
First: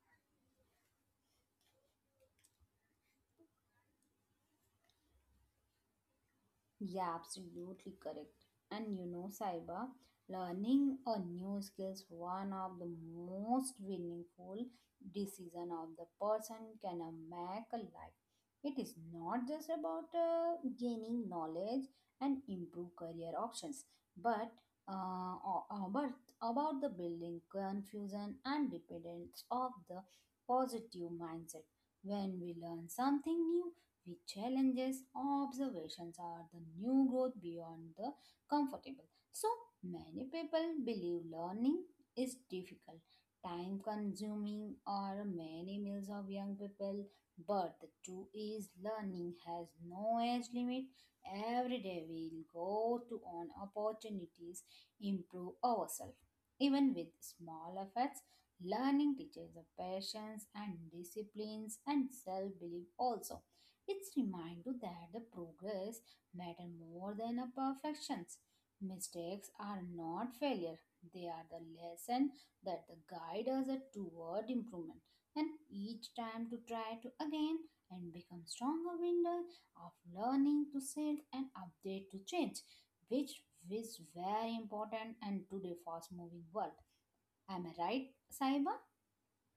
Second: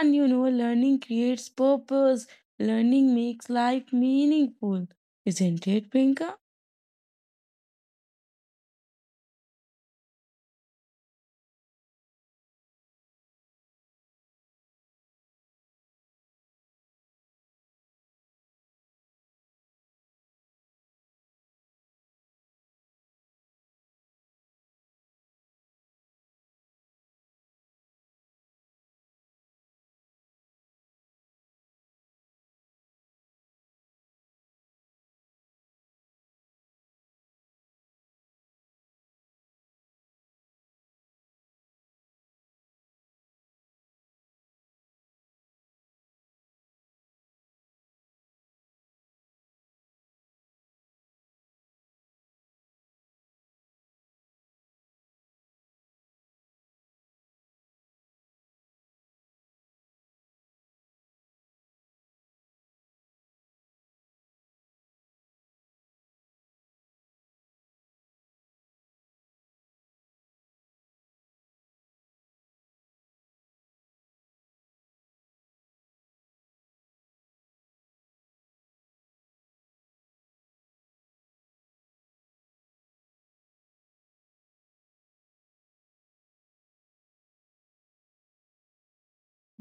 B: And learning creates purpose. Learning makes life meaningful. Isn't it, Pinka?
A: Yeah, absolutely correct. And you know, Saiba, learning a new skill is one of the most meaningful decision of the person can make a life. It is not just about gaining knowledge and improve career options, but uh, o- about about the building confusion and dependence of the positive mindset. When we learn something new, which challenges, observations are the new growth beyond the comfortable. So many people believe learning is difficult, time consuming, or many meals of young people. But the truth is, learning has no age limit. Every day we'll go to on opportunities, improve ourselves. Even with small efforts, learning teaches the patience and disciplines and self belief also. It's reminder that the progress matter more than a perfections. Mistakes are not failure. They are the lesson that the guide us a toward improvement. And each time to try to again and become stronger window of learning to self and update to change, which is very important and today fast moving world. Am I right, Saiba?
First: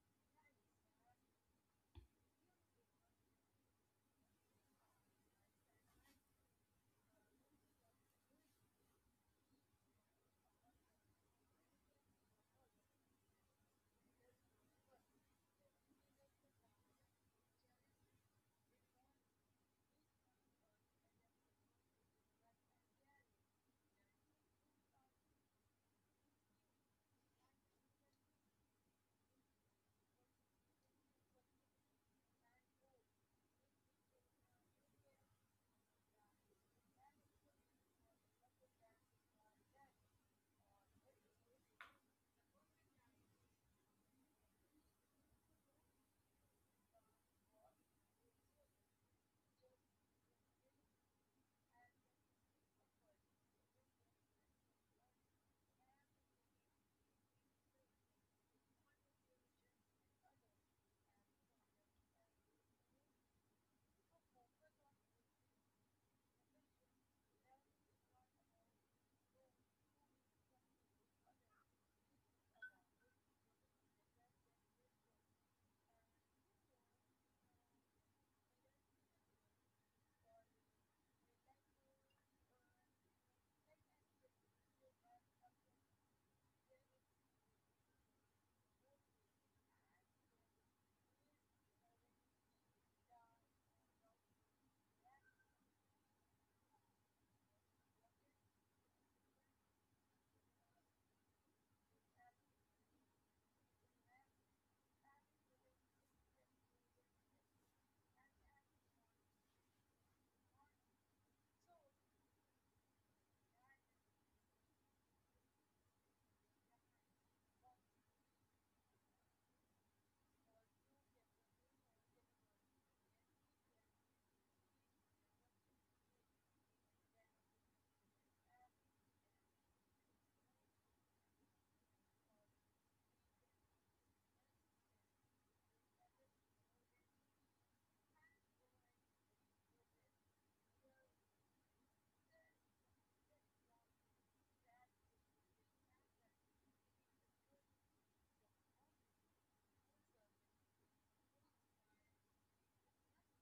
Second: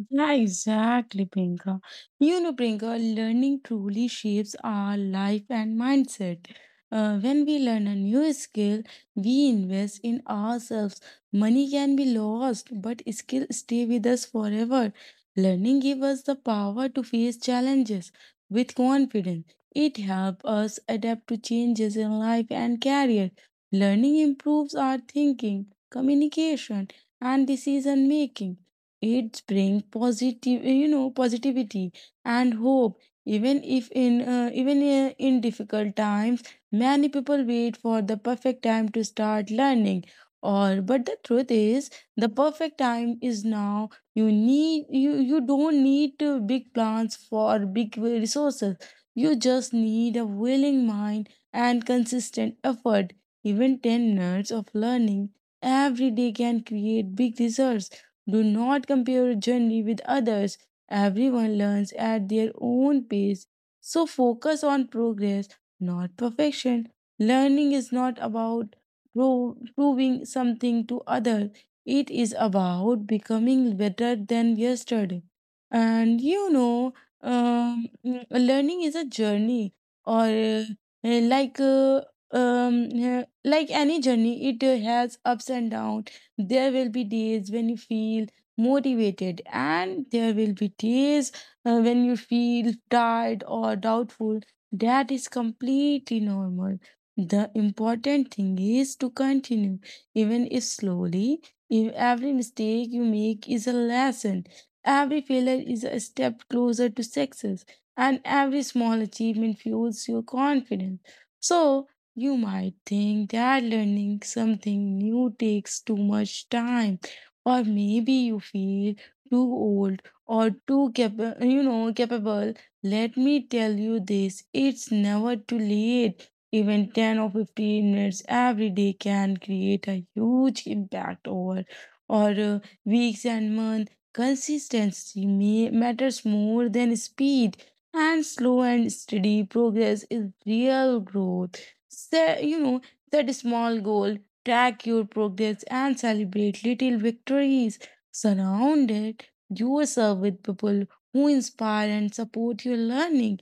B: Yeah, exactly, Priyanka. Priyanka, learning truly shapes our life and mindset. When we learn a new skill, we invest in ourselves. Money can be lost, but skill stay with us forever. Learning gives us the power to face challenges with confidence. It helps us adapt to changes in life and career. Learning improves our thinking, communication, and decision making. It brings positive, eh, you know, positivity and hope. Even if in even in difficult times, many people wait for the perfect time to start learning. Or but the truth is, the perfect time is now. You don't need big plans for big resources. You just need a willing mind and consistent effort. Even 10 minutes of learning every day can create big results. Do not compare your journey with others. Everyone learns at their own pace. So focus on progress, not perfection. Learning is not about proving something to others. It is about becoming better than yesterday. And learning is a journey, or uh, like uh, like any journey, it has ups and downs. There will be days when you feel motivated, and there will be days when you feel tired or doubtful. That is completely normal. The important thing is to continue, even if slowly. If every mistake you make is a lesson, every failure is a step closer to success, and every small achievement fuels your confidence. So, you might think that learning something new takes too much time, or maybe you feel too old or too capable. Let me tell you this: it's never too late. Even 10 or 15 minutes every day can create a huge impact over or weeks and months. Consistency matters more than speed, and slow and steady progress is real growth. Set, you know, set a small goal, track your progress, and celebrate little victories. Surround it yourself with people who inspire and support your learning.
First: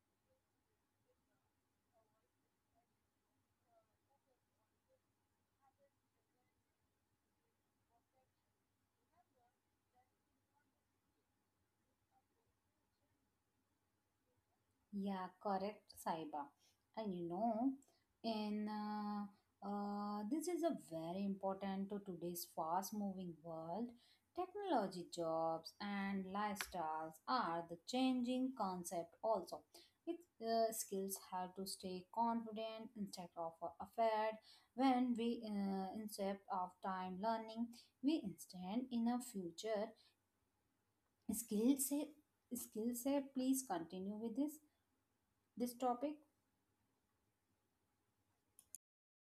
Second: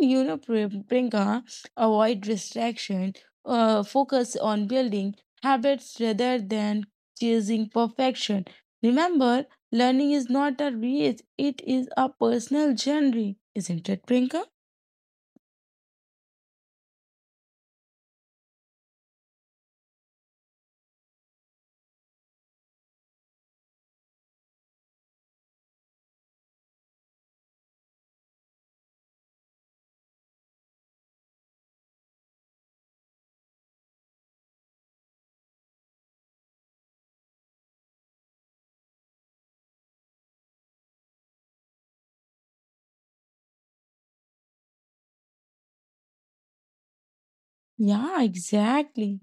B: And, Priyanka, avoid distraction. Focus on building habits rather than chasing perfection. Remember, learning is not a race; it is a personal journey, isn't it, Priyanka?
A: Yeah, correct, Saiba. And you know, in this is a very important to today's fast-moving world. Technology jobs and lifestyles are the changing concept also. Its skills have to stay confident instead of afraid. When we instead of time learning, we instead in a future skill set. Skill set. Please continue with this topic.
B: Yeah, exactly.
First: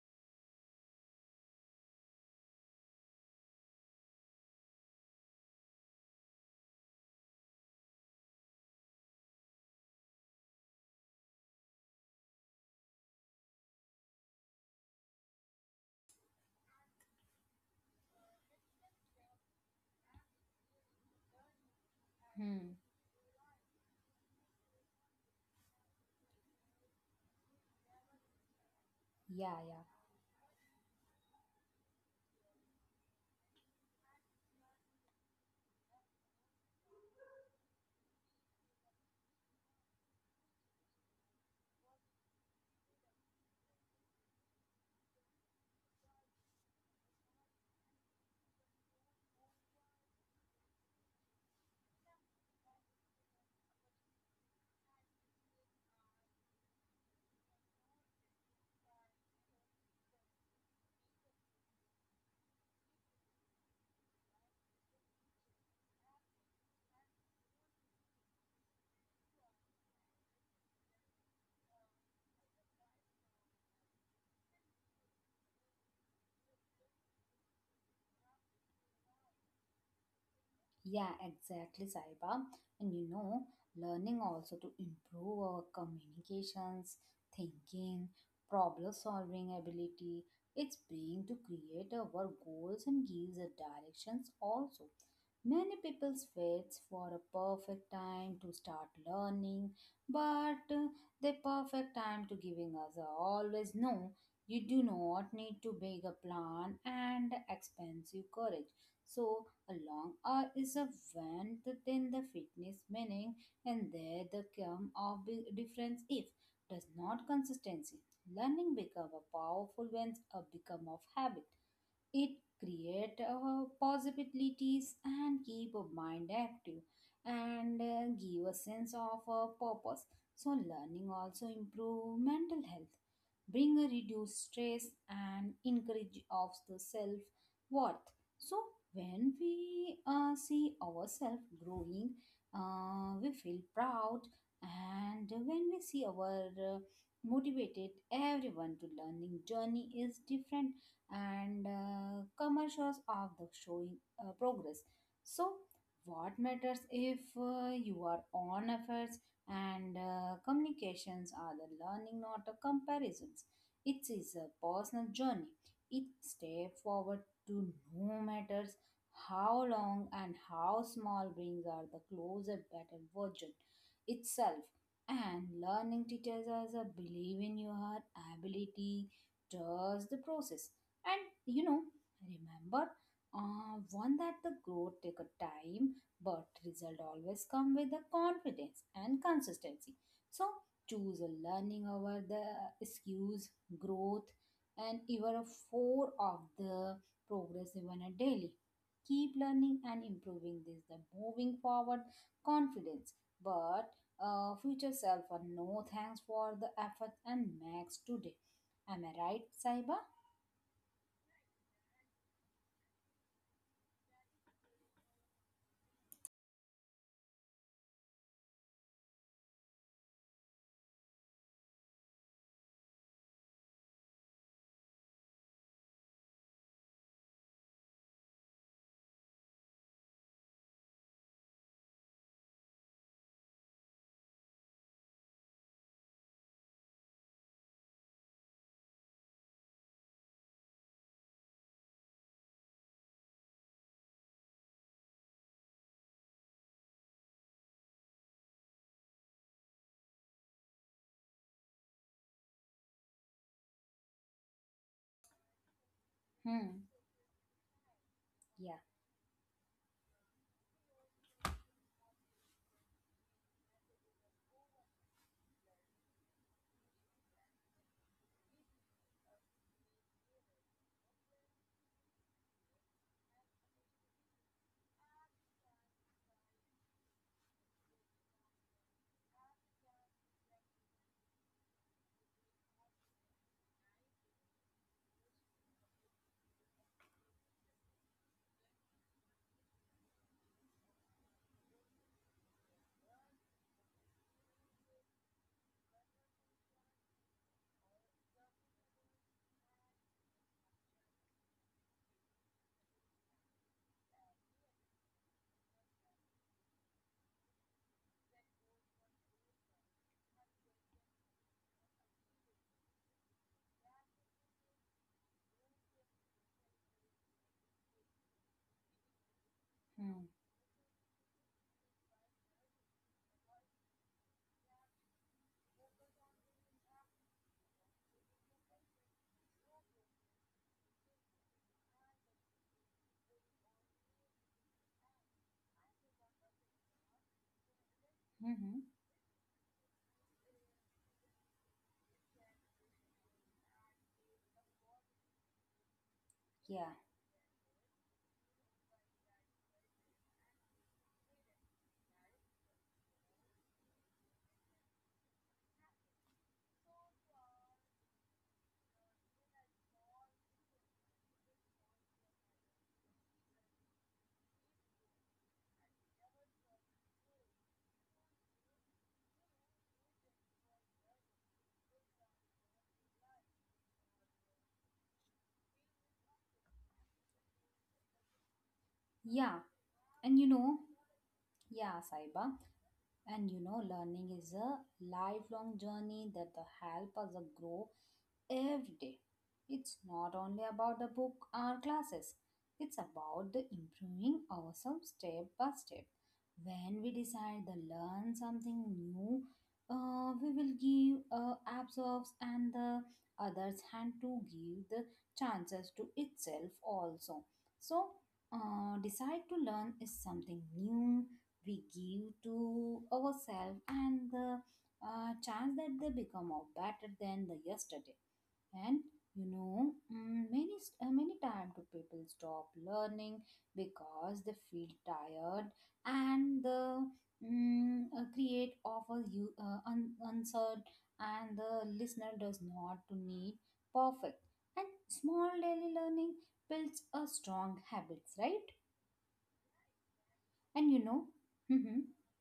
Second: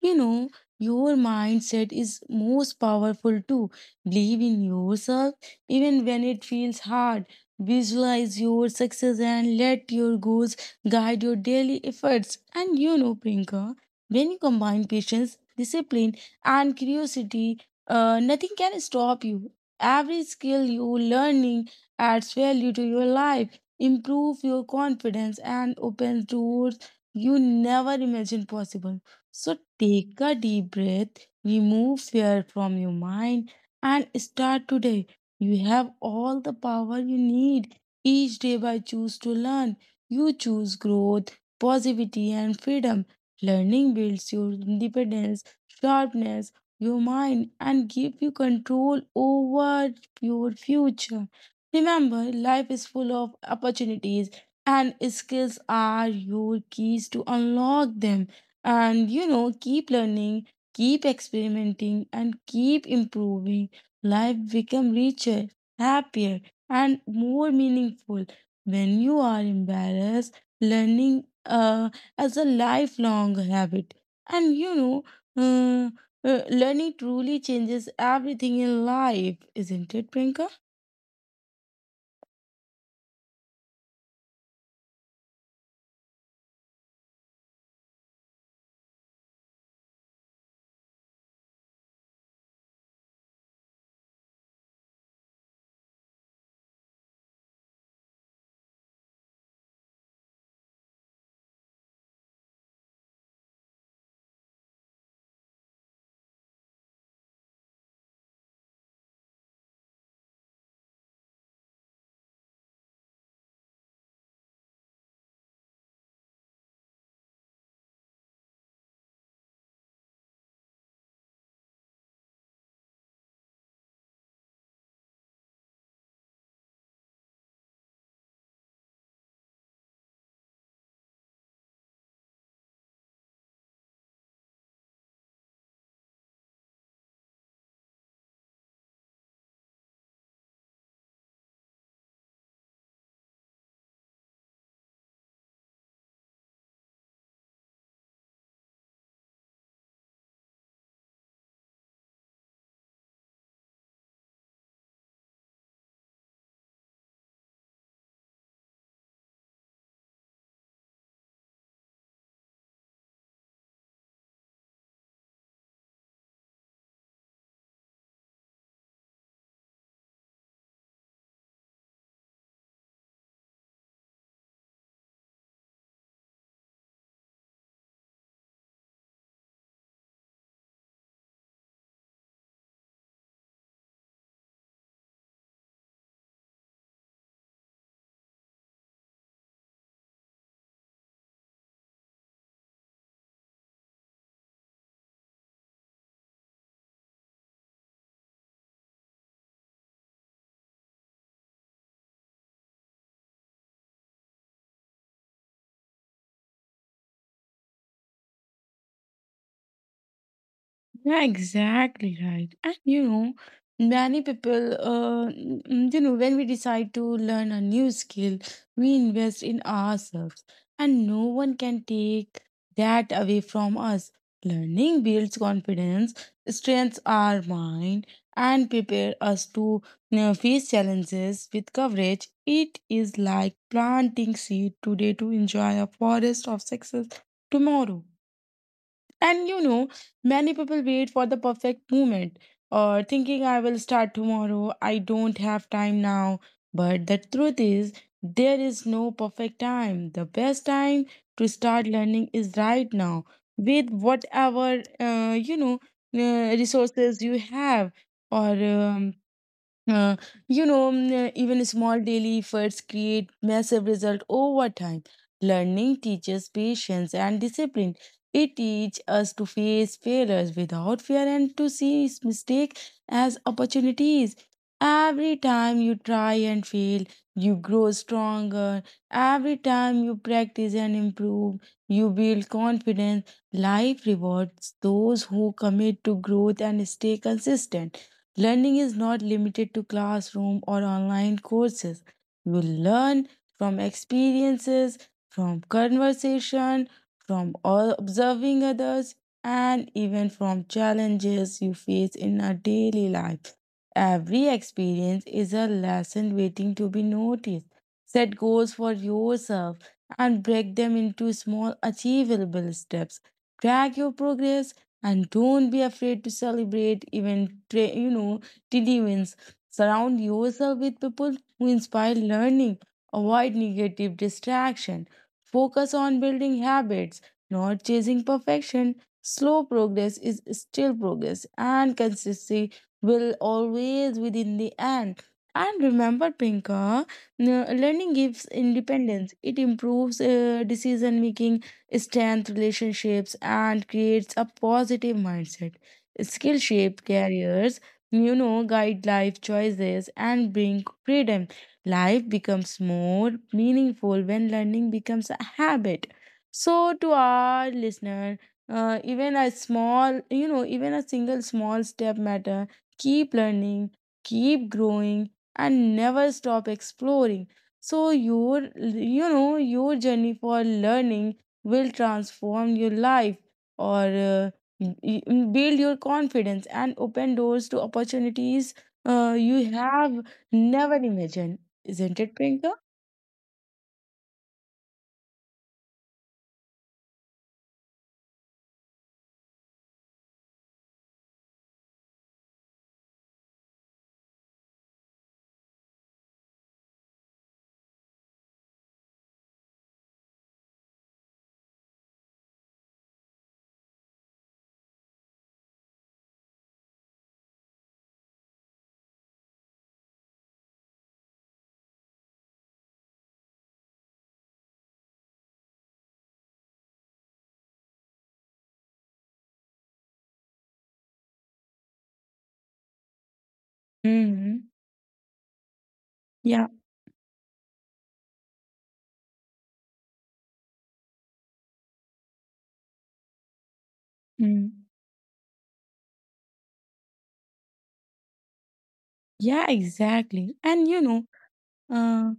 B: You know, your mindset is most powerful too. Believe in yourself even when it feels hard. Visualize your success and let your goals guide your daily efforts. And Prinka, when you combine patience, discipline, and curiosity, nothing can stop you. Every skill you're learning adds value
A: Hmm.
B: to your life, improve your confidence, and opens doors you never imagined possible.
A: Yeah,
B: So
A: yeah.
B: take a deep breath, remove fear from your mind, and start today. You have all the power you need. Each day, by choose to learn, you choose growth, positivity, and freedom. Learning builds your independence, sharpness, your mind, and give you control over your future. Remember, life is full of opportunities, and skills are your keys to unlock them. And keep learning, keep experimenting, and keep improving. Life become richer, happier, and more meaningful when you are embarrassed learning as a lifelong habit. And uh, learning truly changes everything in life, isn't it, Prinka?
A: Yeah, exactly, Saiba. And you know, learning also to improve our communications, thinking, problem solving ability. It's being to create our goals and gives a directions also. Many people waits for a perfect time to start learning, but the perfect time to giving us a always no. You do not need to make a plan and expensive courage. So along or is a when then the fitness meaning and there the come of the difference if does not consistency learning become a powerful when a become of habit. It create possibilities and keep our mind active and give a sense of purpose. So learning also improve mental health, bring a reduced stress and encourage of the self worth. So when we see ourselves growing, we feel proud and when we see our motivated everyone to learning journey is different and commercials of the showing progress. So what matters if you are on efforts and communications are the learning not the comparisons. It is a personal journey, it step forward to, no matters how long and how small brings are the closer better version itself. And learning teaches us a believe in your ability, trust the process, and remember one that the growth take a time, but result always come with the confidence and consistency. So choose a learning over the excuse, growth, and even a four of the progress even a daily. Keep learning and improving this the moving forward confidence. But future self a no thanks for the effort and max today. Am I right, Saiba?
B: Yeah, exactly right. And many people, when we decide to learn a new skill, we invest in ourselves, and no one can take that away from us. Learning builds confidence, strengthens our mind, and prepare us to face challenges with courage. It is like planting seed today to enjoy a forest of success tomorrow. And many people wait for the perfect moment or thinking I will start tomorrow, I don't have time now. But the truth is, there is no perfect time. The best time to start learning is right now with whatever,
A: Hmm.
B: resources you have. Or
A: Yeah.
B: uh, you know, mm, Even small daily efforts create massive result over time. Learning teaches patience and discipline. It teaches us to face failures without fear and to see mistake as opportunities. Every time you try and fail, you grow stronger. Every time you practice and improve, you build confidence. Life rewards those who commit to growth and stay consistent. Learning is not limited to classroom or online courses. You learn from experiences, from conversation, from all observing others, and even from challenges you face in our daily life. Every experience is a lesson waiting to be noticed. Set goals for yourself and break them into small achievable steps. Track your progress and don't be afraid to celebrate even tiny wins. Surround
A: Hmm.
B: yourself with people who inspire learning, avoid negative distraction, focus on building habits, not chasing perfection. Slow progress is still progress, and consistency will always within the end. And remember, Pinka, learning gives
A: Mm-hmm.
B: independence. It improves decision making, strength relationships, and creates a positive mindset. Skill
A: Yeah.
B: shape careers, guide life choices and bring freedom. Life becomes more meaningful when learning becomes a habit. So to our listener, even a small, even a single small step matter. Keep learning, keep growing, and never stop exploring. So your, your journey for learning will transform your life, or uh, y- build your confidence and open doors to opportunities
A: Yeah.
B: you have
A: And
B: never imagined.
A: yeah,
B: Isn't it,
A: Saiba.
B: Priyanka?
A: And you know, learning is a lifelong journey that the help us grow every day. It's not only about the book or classes, it's about the improving ourselves step by step. When we decide to learn something new, we will give ourselves and the others hand to give the chances to itself also. So, decide to learn is something new we give to ourselves and the chance that they become a better than the yesterday. And many many time do people stop learning because they
B: Hmm.
A: feel tired, and
B: Yeah.
A: the create offer you answered, and the listener does not to need perfect.
B: Mm.
A: And small daily learning builds a strong habits, right?
B: Yeah, exactly. And
A: And you know, mm-hmm,
B: Uh,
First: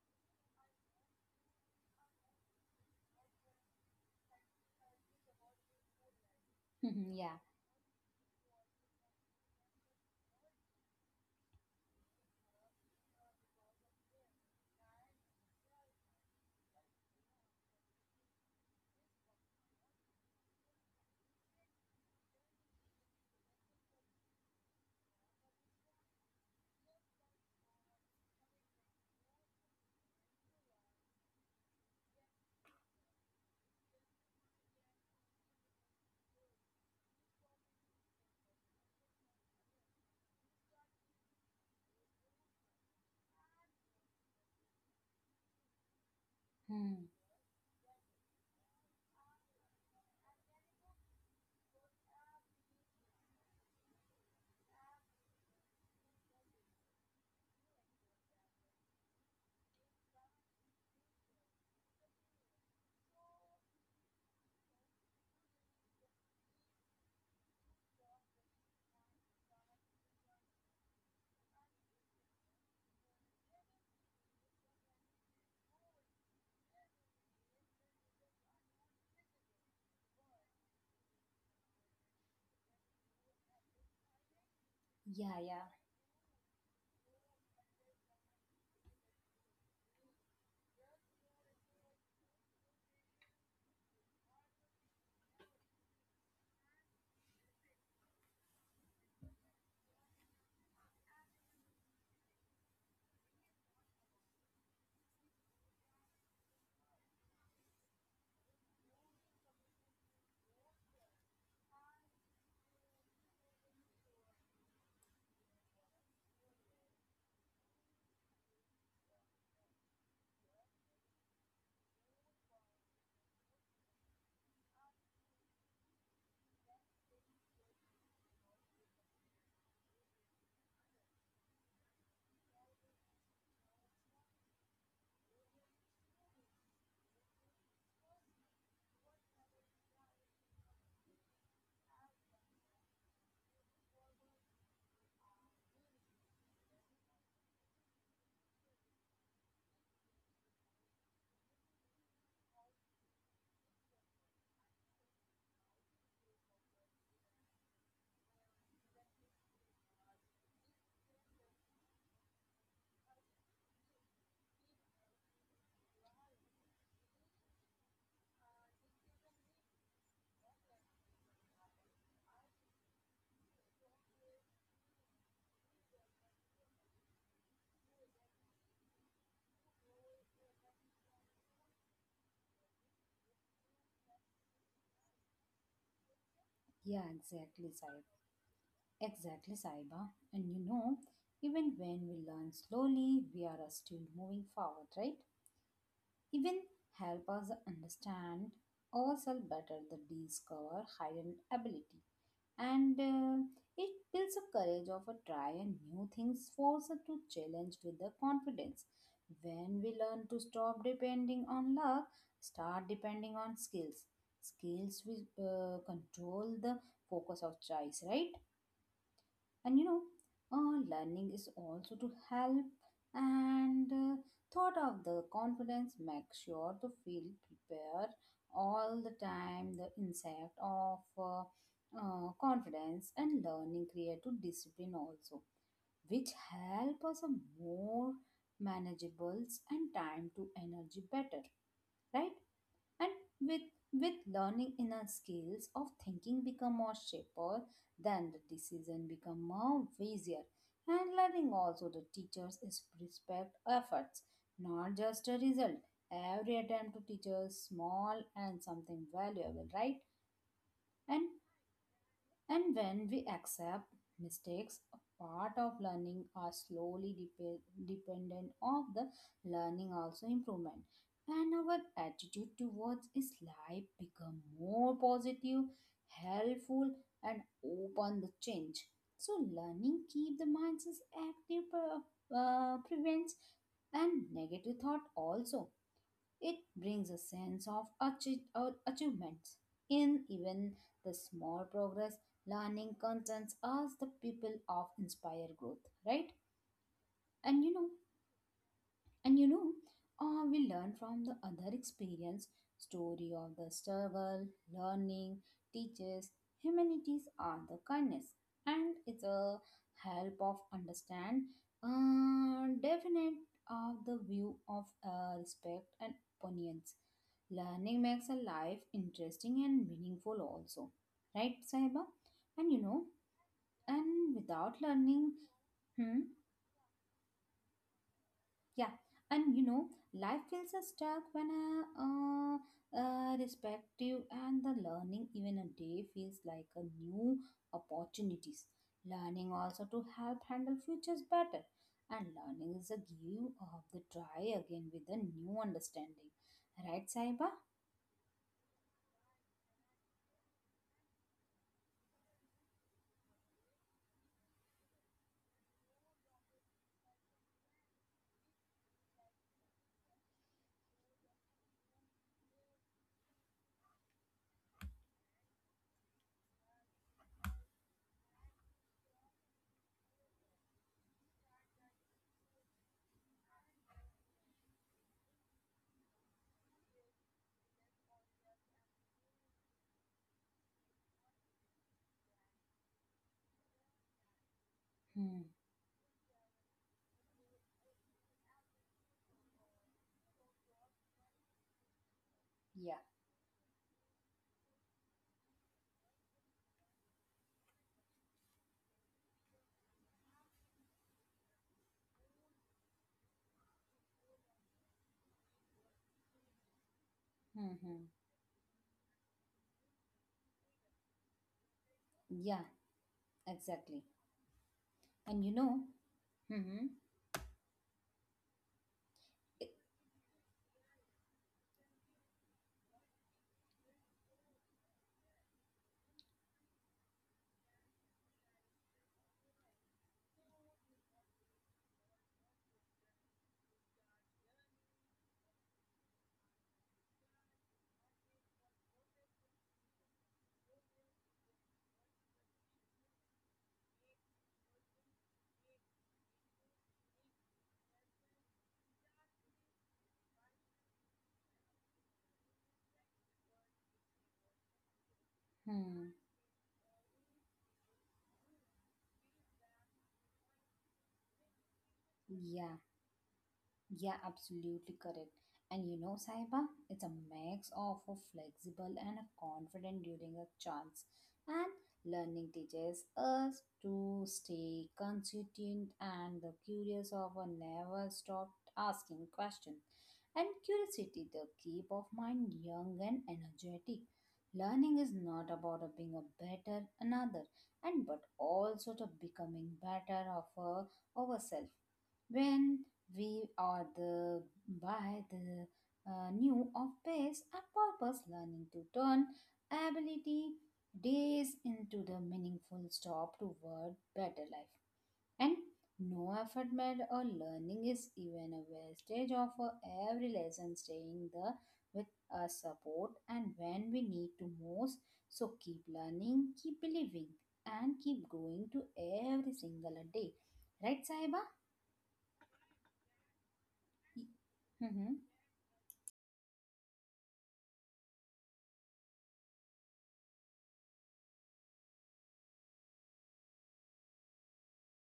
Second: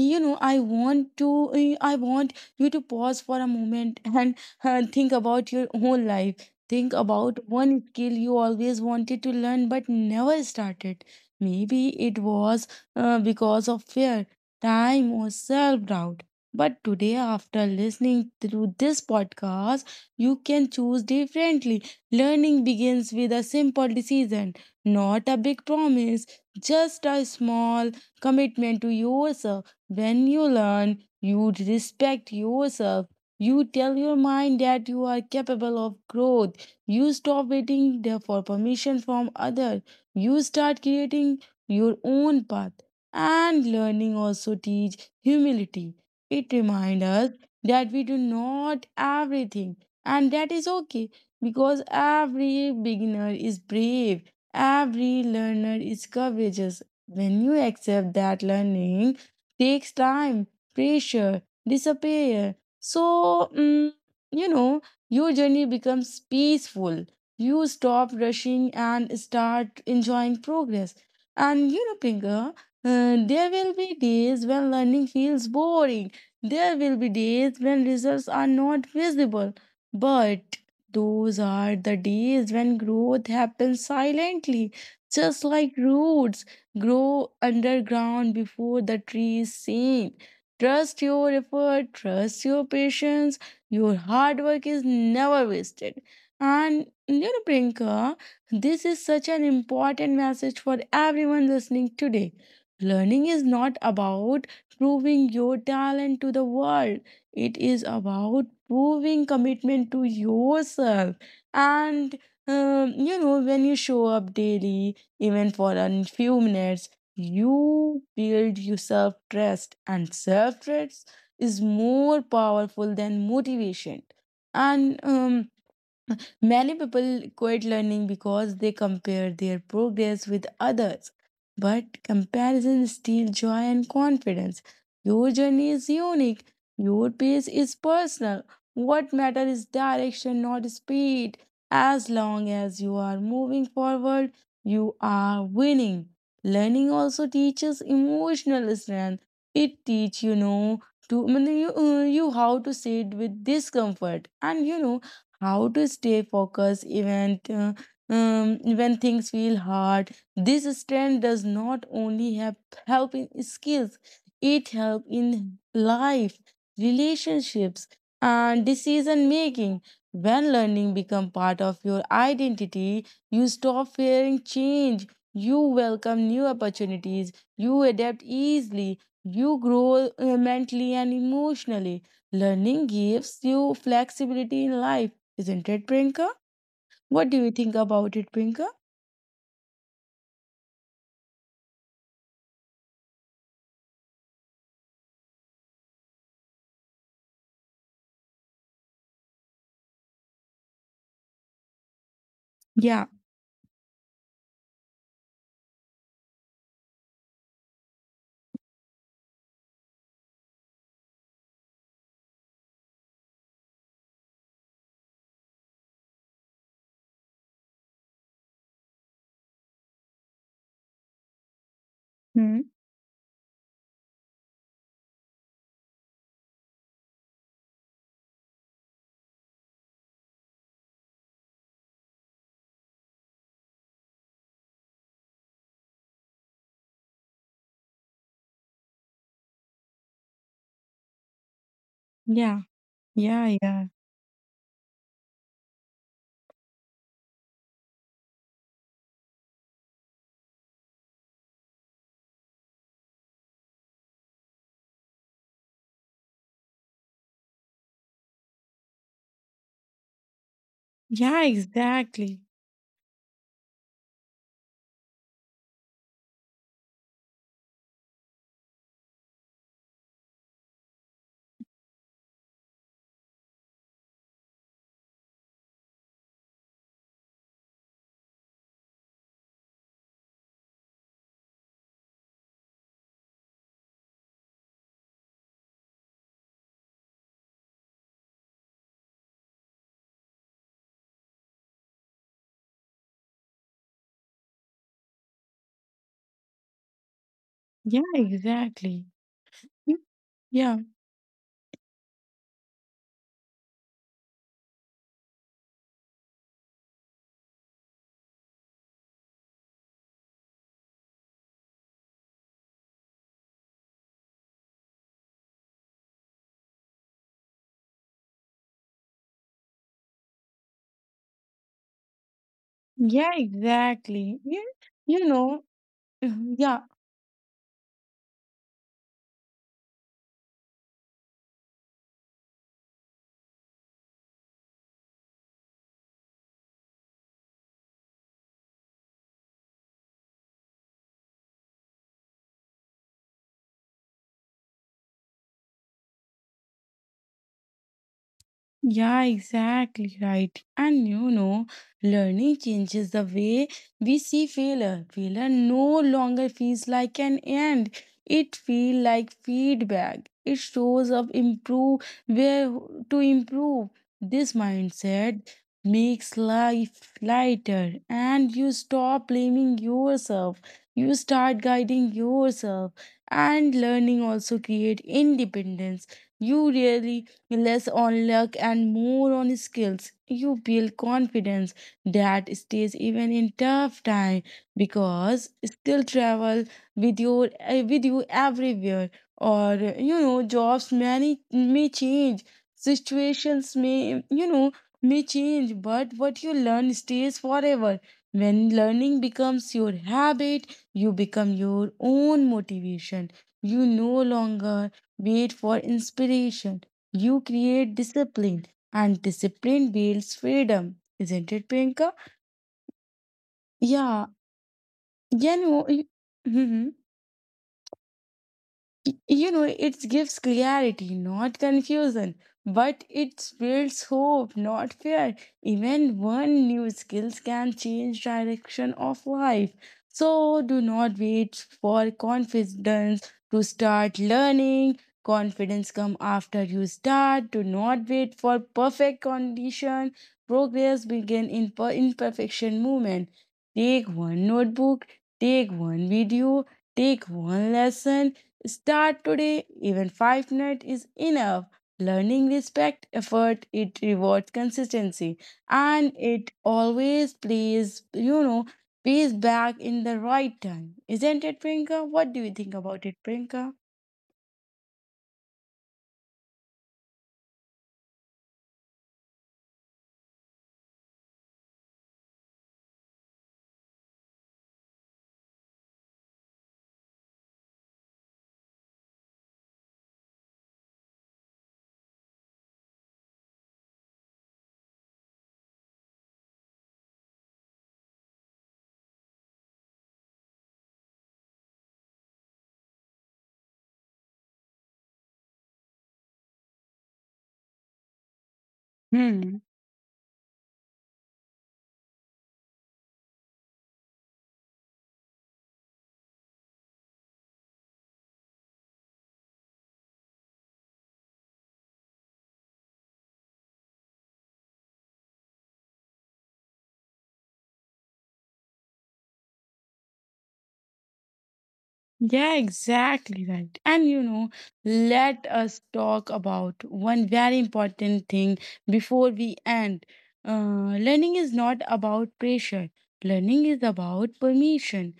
B: I want to. I want you to pause for a moment and think about your own life. Think
A: mm-hmm, yeah,
B: about one skill you always wanted to learn but never started. Maybe it was because of fear, time, or self doubt. But today, after listening to this podcast, you can choose differently. Learning begins with a simple decision, not a big promise, just a small commitment to yourself. When you learn, you respect yourself. You tell your mind that you are capable of growth. You stop waiting there for permission from others. You start creating your own path. And learning also teach humility. It reminds
A: hmm,
B: us that we do not everything, and that is okay, because every beginner is brave, every learner is courageous. When you accept that learning takes time, pressure, disappear. So, you know, your journey becomes peaceful. You stop rushing and start enjoying progress. And you know, Pinker, there will be days when learning feels boring. There will be days when results are not visible. But those are the days when growth happens silently,
A: yeah,
B: just
A: yeah,
B: like roots grow underground before the trees sink. Trust your effort, trust your patience. Your hard work is never wasted. And you know, Priyanka, this is such an important message for everyone listening today. Learning is not about proving your talent to the world, it is about proving commitment to yourself. And when you show up daily, even for a few minutes, you build yourself trust, and self trust is more powerful than motivation. And many people quit learning because they compare their progress with others. But comparison steals joy and confidence. Your journey is unique. Your pace is personal. What matters is direction, not speed. As long as you are moving forward, you are winning. Learning also teaches emotional strength. It teaches, you know, to I mean, you, you how to sit with discomfort, and you know how to stay focused even when things feel hard. This strength does not only have help in skills, it help in life, relationships, and decision making. When learning become part of your identity, you stop fearing change. You welcome new opportunities. You adapt easily. You grow mentally and emotionally. Learning gives you flexibility in life, isn't it, Priyanka?
A: yeah,
B: What do you
A: exactly,
B: think
A: Sai.
B: about it, Priyanka?
A: Exactly, Saiba. And you know, even when we learn slowly, we are still moving forward, right? Even help us understand ourselves better, the discover hidden ability. And
B: Yeah.
A: it builds a courage of a try and new things, force us to challenge with the confidence. When we learn to stop depending on luck, start depending on skills. Skills will control the focus of choice, right? And you know, learning is also to
B: Hmm.
A: help and thought of the confidence make sure to feel prepared all the time the insect of confidence and learning create to discipline also which help us a more manageables and time to energy better, right?
B: Yeah.
A: And
B: Yeah.
A: with
B: Yeah.
A: with learning inner skills of thinking become more shaper, then the decision become more easier. And learning also the teachers is respect efforts, not just a result. Every attempt to teach us small and something valuable, right? And
B: Yeah, exactly.
A: and when we accept mistakes, a part of learning are slowly dependent of the learning also improvement. And our attitude towards is life become more positive, helpful, and open the change. So learning keep the minds is active, prevents and negative thought also. It brings a sense of achi- or achievements in even the small progress. Learning concerns us the people of inspire growth, right? And you know,
B: Yeah, exactly.
A: and
B: Y-
A: we
B: Yeah.
A: learn from the other experience, story of the struggle, learning, teaches, humanities are the kindness, and it's a help of understand, definite of the view of respect and opinions. Learning makes a life interesting and meaningful also, right, Saiba? And you know,
B: Yeah, exactly.
A: and
B: You,
A: without
B: you
A: learning,
B: know.
A: hmm?
B: Yeah.
A: Yeah, and you know, life feels a stuck when a respective and the learning even a day feels like a new opportunities. Learning also to help handle futures better, and learning is a give of the try again with a new understanding, right, Saiba?
B: Yeah, exactly right. And you know, learning changes the way we see failure. Failure no longer feels like an end. It feels like feedback. It shows up improve where to improve. This mindset makes life lighter, and you stop blaming yourself. You start guiding yourself, and learning also create independence. You really less on luck and more on skills. You build confidence that stays even in tough time,
A: Hmm.
B: because skill travel with your with you everywhere. Or you know, jobs many may change,
A: Yeah.
B: situations may, you know, may change, but what you learn stays forever. When learning becomes your habit, you become your own motivation. You no longer wait for inspiration, you create
A: Hmm.
B: discipline, and discipline builds freedom, isn't it, Priyanka?
A: Yeah. Exactly.
B: Yeah,
A: And
B: you
A: you know.
B: know,
A: Hmm.
B: Mhm. You know, it gives clarity not confusion, but it builds hope not fear. Even one new skills can change direction of life. So do not wait for confidence to start learning. Confidence come after you start. Do not wait for perfect condition. Progress begin in imperfection movement. Take one notebook, take one video, take one lesson. Start today, even 5 minutes is enough. Learning respect effort, it rewards consistency, and
A: Hmm.
B: it always pays back in the right time. Isn't it, Prinka? What do you think
A: Yeah.
B: about it, Prinka?
A: Yeah, absolutely correct. And you know, Saiba, it's a mix of a flexible and a confident during a chance. And learning teaches us to stay consistent and the curious of a never stop asking questions. And curiosity, the keep of mind young and energetic. Learning is not about a being a better another, and but also to becoming better of a ourselves when we are the by the new of pace and purpose learning to turn
B: Hmm.
A: ability days into the meaningful stop toward better life and no effort made or learning is even a wastage of every lesson staying the with a support and when we need to most. So keep learning, keep believing, and keep going to every single day, right, Saiba?
B: Yeah, exactly right. And you
A: Y-
B: know,
A: Hı hı.
B: let us talk about one very important thing before we end. Learning is not about pressure, learning is about permission.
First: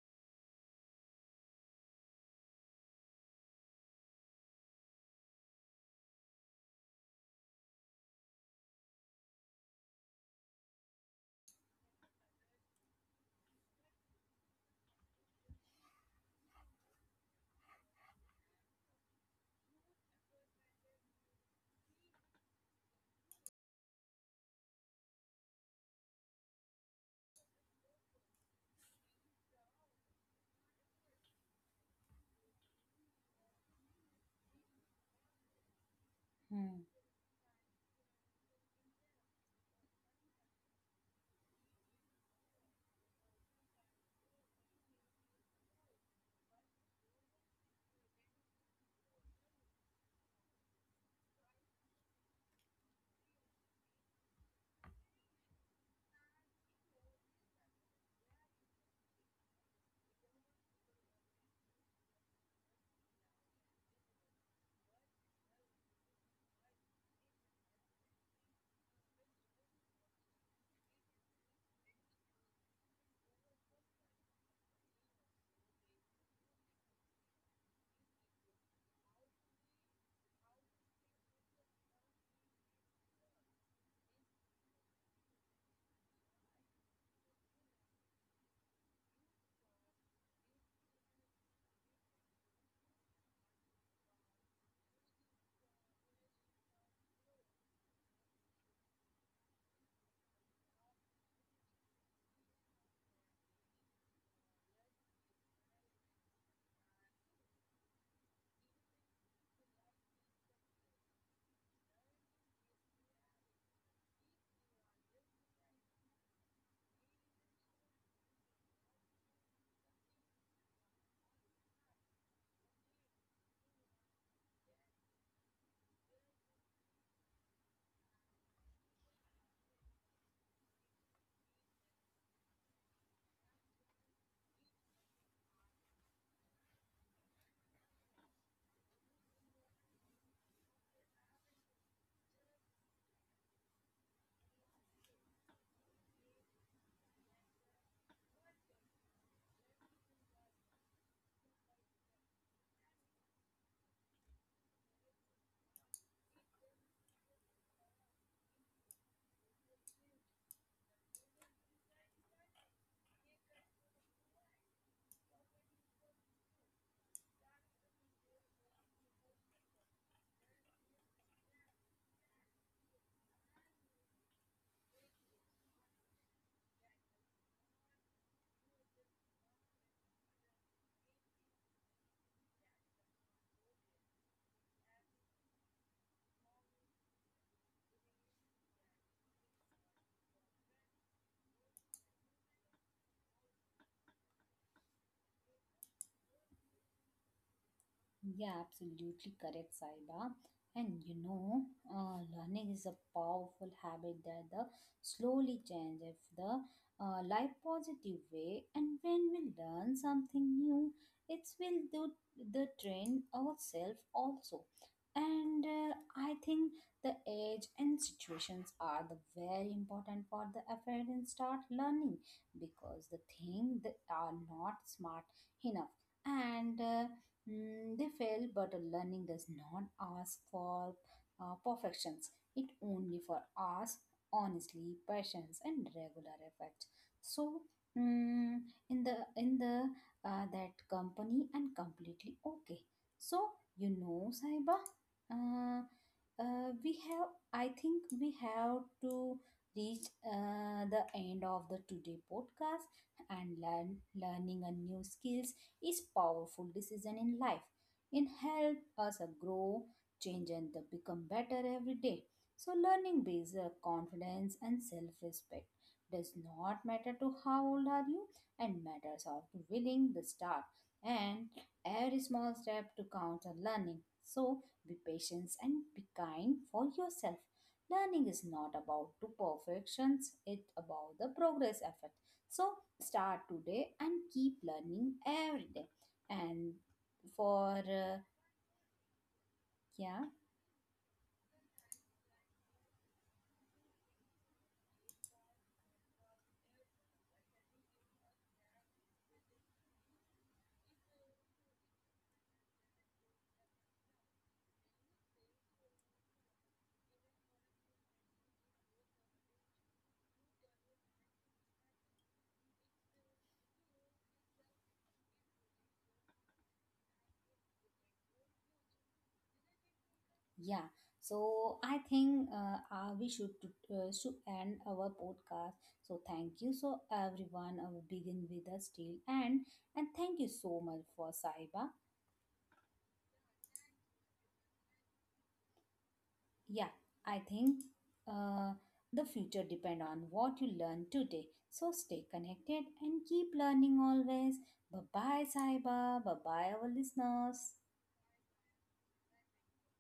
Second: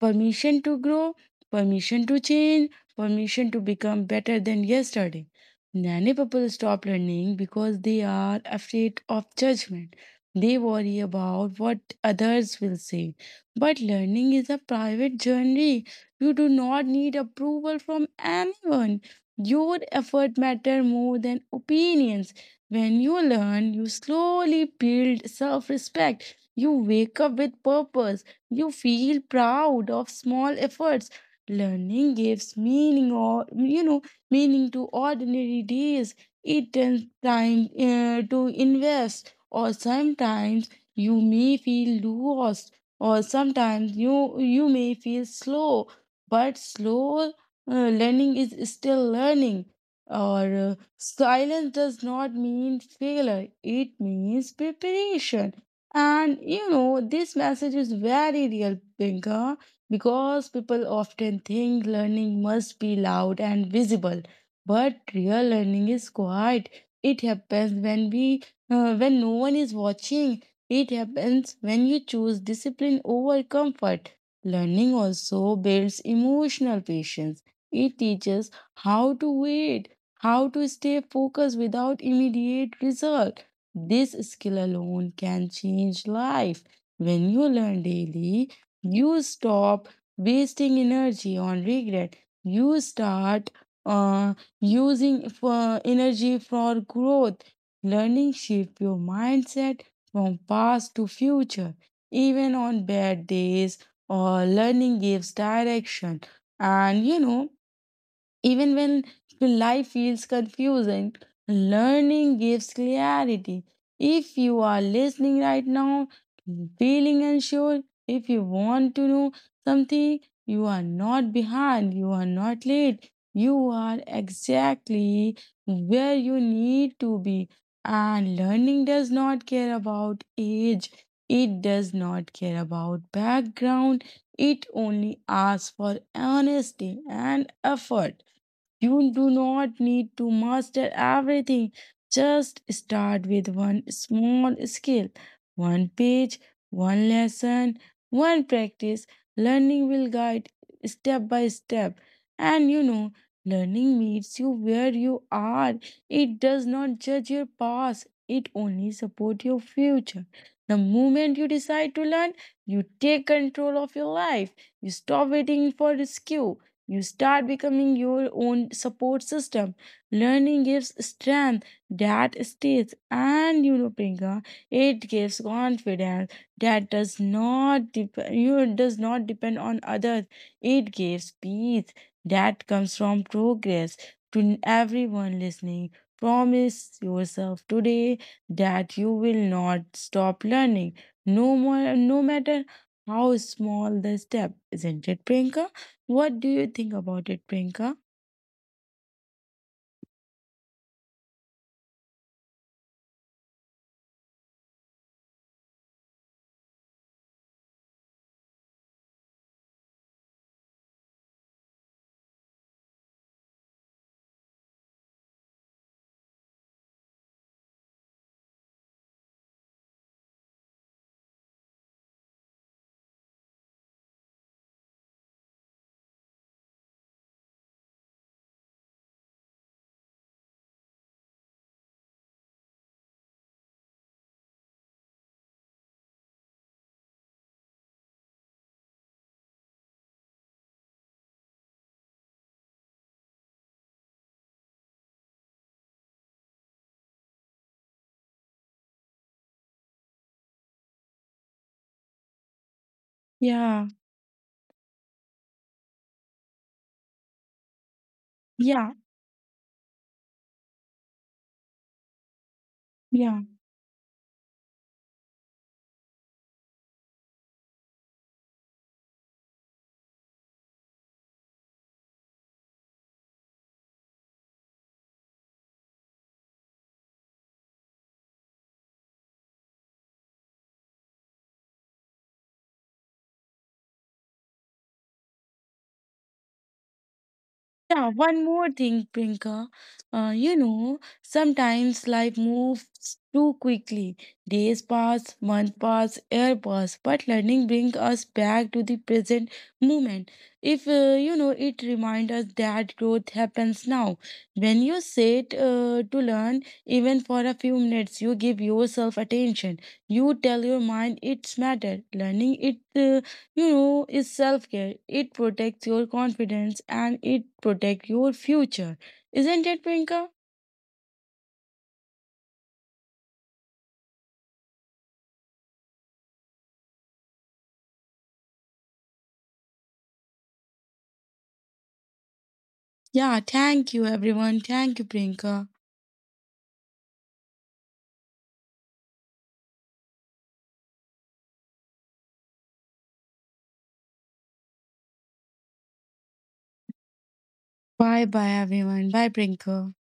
B: Permission to grow, permission to change, permission to become better than yesterday. Many people stop learning because they are afraid of judgment. They worry about what others will say. But learning is a private journey, you do not need approval from anyone. Your effort matter more than opinions. When you learn, you slowly build self-respect. You wake up with purpose. You feel proud of small efforts. Learning gives meaning, or you know meaning to ordinary days. It
A: Hıı.
B: turns time to invest. Or sometimes you may feel lost, or sometimes you may feel slow, but slow learning is still learning. Or silence does not mean failure, it means preparation. And you know, this message is very real, Pinka, because people often think learning must be loud and visible, but real learning is quiet. It happens when we, when no one is watching. It happens when you choose discipline over comfort. Learning also builds emotional patience. It teaches how to wait, how to stay focused without immediate result. This skill alone can change life. When you learn daily, you stop wasting energy on regret. You start uh, using for energy for growth. Learning shifts your mindset from past to future. Even on bad days, or learning gives direction. And you know, even when life feels confusing, learning gives clarity. If you are listening right now, feeling unsure, if you want to know something, you are not behind, you are not late, you are exactly where you need to be. And learning does not care about age, it does not care about background, it only asks for honesty and effort. You do not need to master everything. Just start with one small skill, one page, one lesson, one practice. Learning will guide step by step. And you know, learning meets you where you are. It does not judge your past, it only supports your future. The moment you decide to learn, you take control of your life. You stop waiting for rescue, you start becoming your own support system. Learning gives strength that stays, and you know, Priyanka, it gives confidence that does not depend. You know, does not depend on others. It gives peace that comes from progress. To everyone listening, promise yourself today that you will not stop learning. No more, no matter how small the step, isn't it, Priyanka? What do you think about it, Priyanka?
A: Yeah, absolutely correct, Saiba. And learning is a powerful habit that the slowly change if the life positive way. And when we learn something new, it will do the train ourselves also. And I think the age and situations are the very important for the effort and start learning because the thing that are not smart enough and. They fail, but learning does not ask for perfections. It only for us, honestly, patience, and regular effort. So, mm, in the that company and completely okay. So you know, Saiba, uh, we have. I think we have to reach the end of the today podcast and
B: Yeah,
A: learning a new skills is powerful decision in life. It helps
B: yeah,
A: us grow, change and become better every day. So learning
B: yeah.
A: builds confidence and self-respect. Does not matter to how old are you and matters how to willing the start and every small step to count on learning. So be patient and be kind for yourself. Learning is not about to perfections, it's about the progress effort. So start today and keep learning every day and for
B: Yeah, one more thing, Priyanka.
A: yeah,
B: You know, sometimes life moves too quickly. Days pass, month pass, year pass, but learning brings us back to the present moment. If, You know, it reminds us that growth happens now. When you sit to learn, even for a few minutes, you give yourself attention. You tell your mind it's matter. Learning it You know, is self care. It protects your confidence and it protects your future. Isn't it, Prinka?
A: yeah. So I think we should end our podcast. So thank you so everyone begin with us till end and thank you so much for Saiba.
B: Yeah, thank you, everyone. Thank you, Prinka.
A: Yeah, I think uh, the future depend on what you learn today, so stay connected and keep learning always. Bye bye, Saiba, bye bye our listeners.
B: Bye bye, everyone. Bye, Prinka.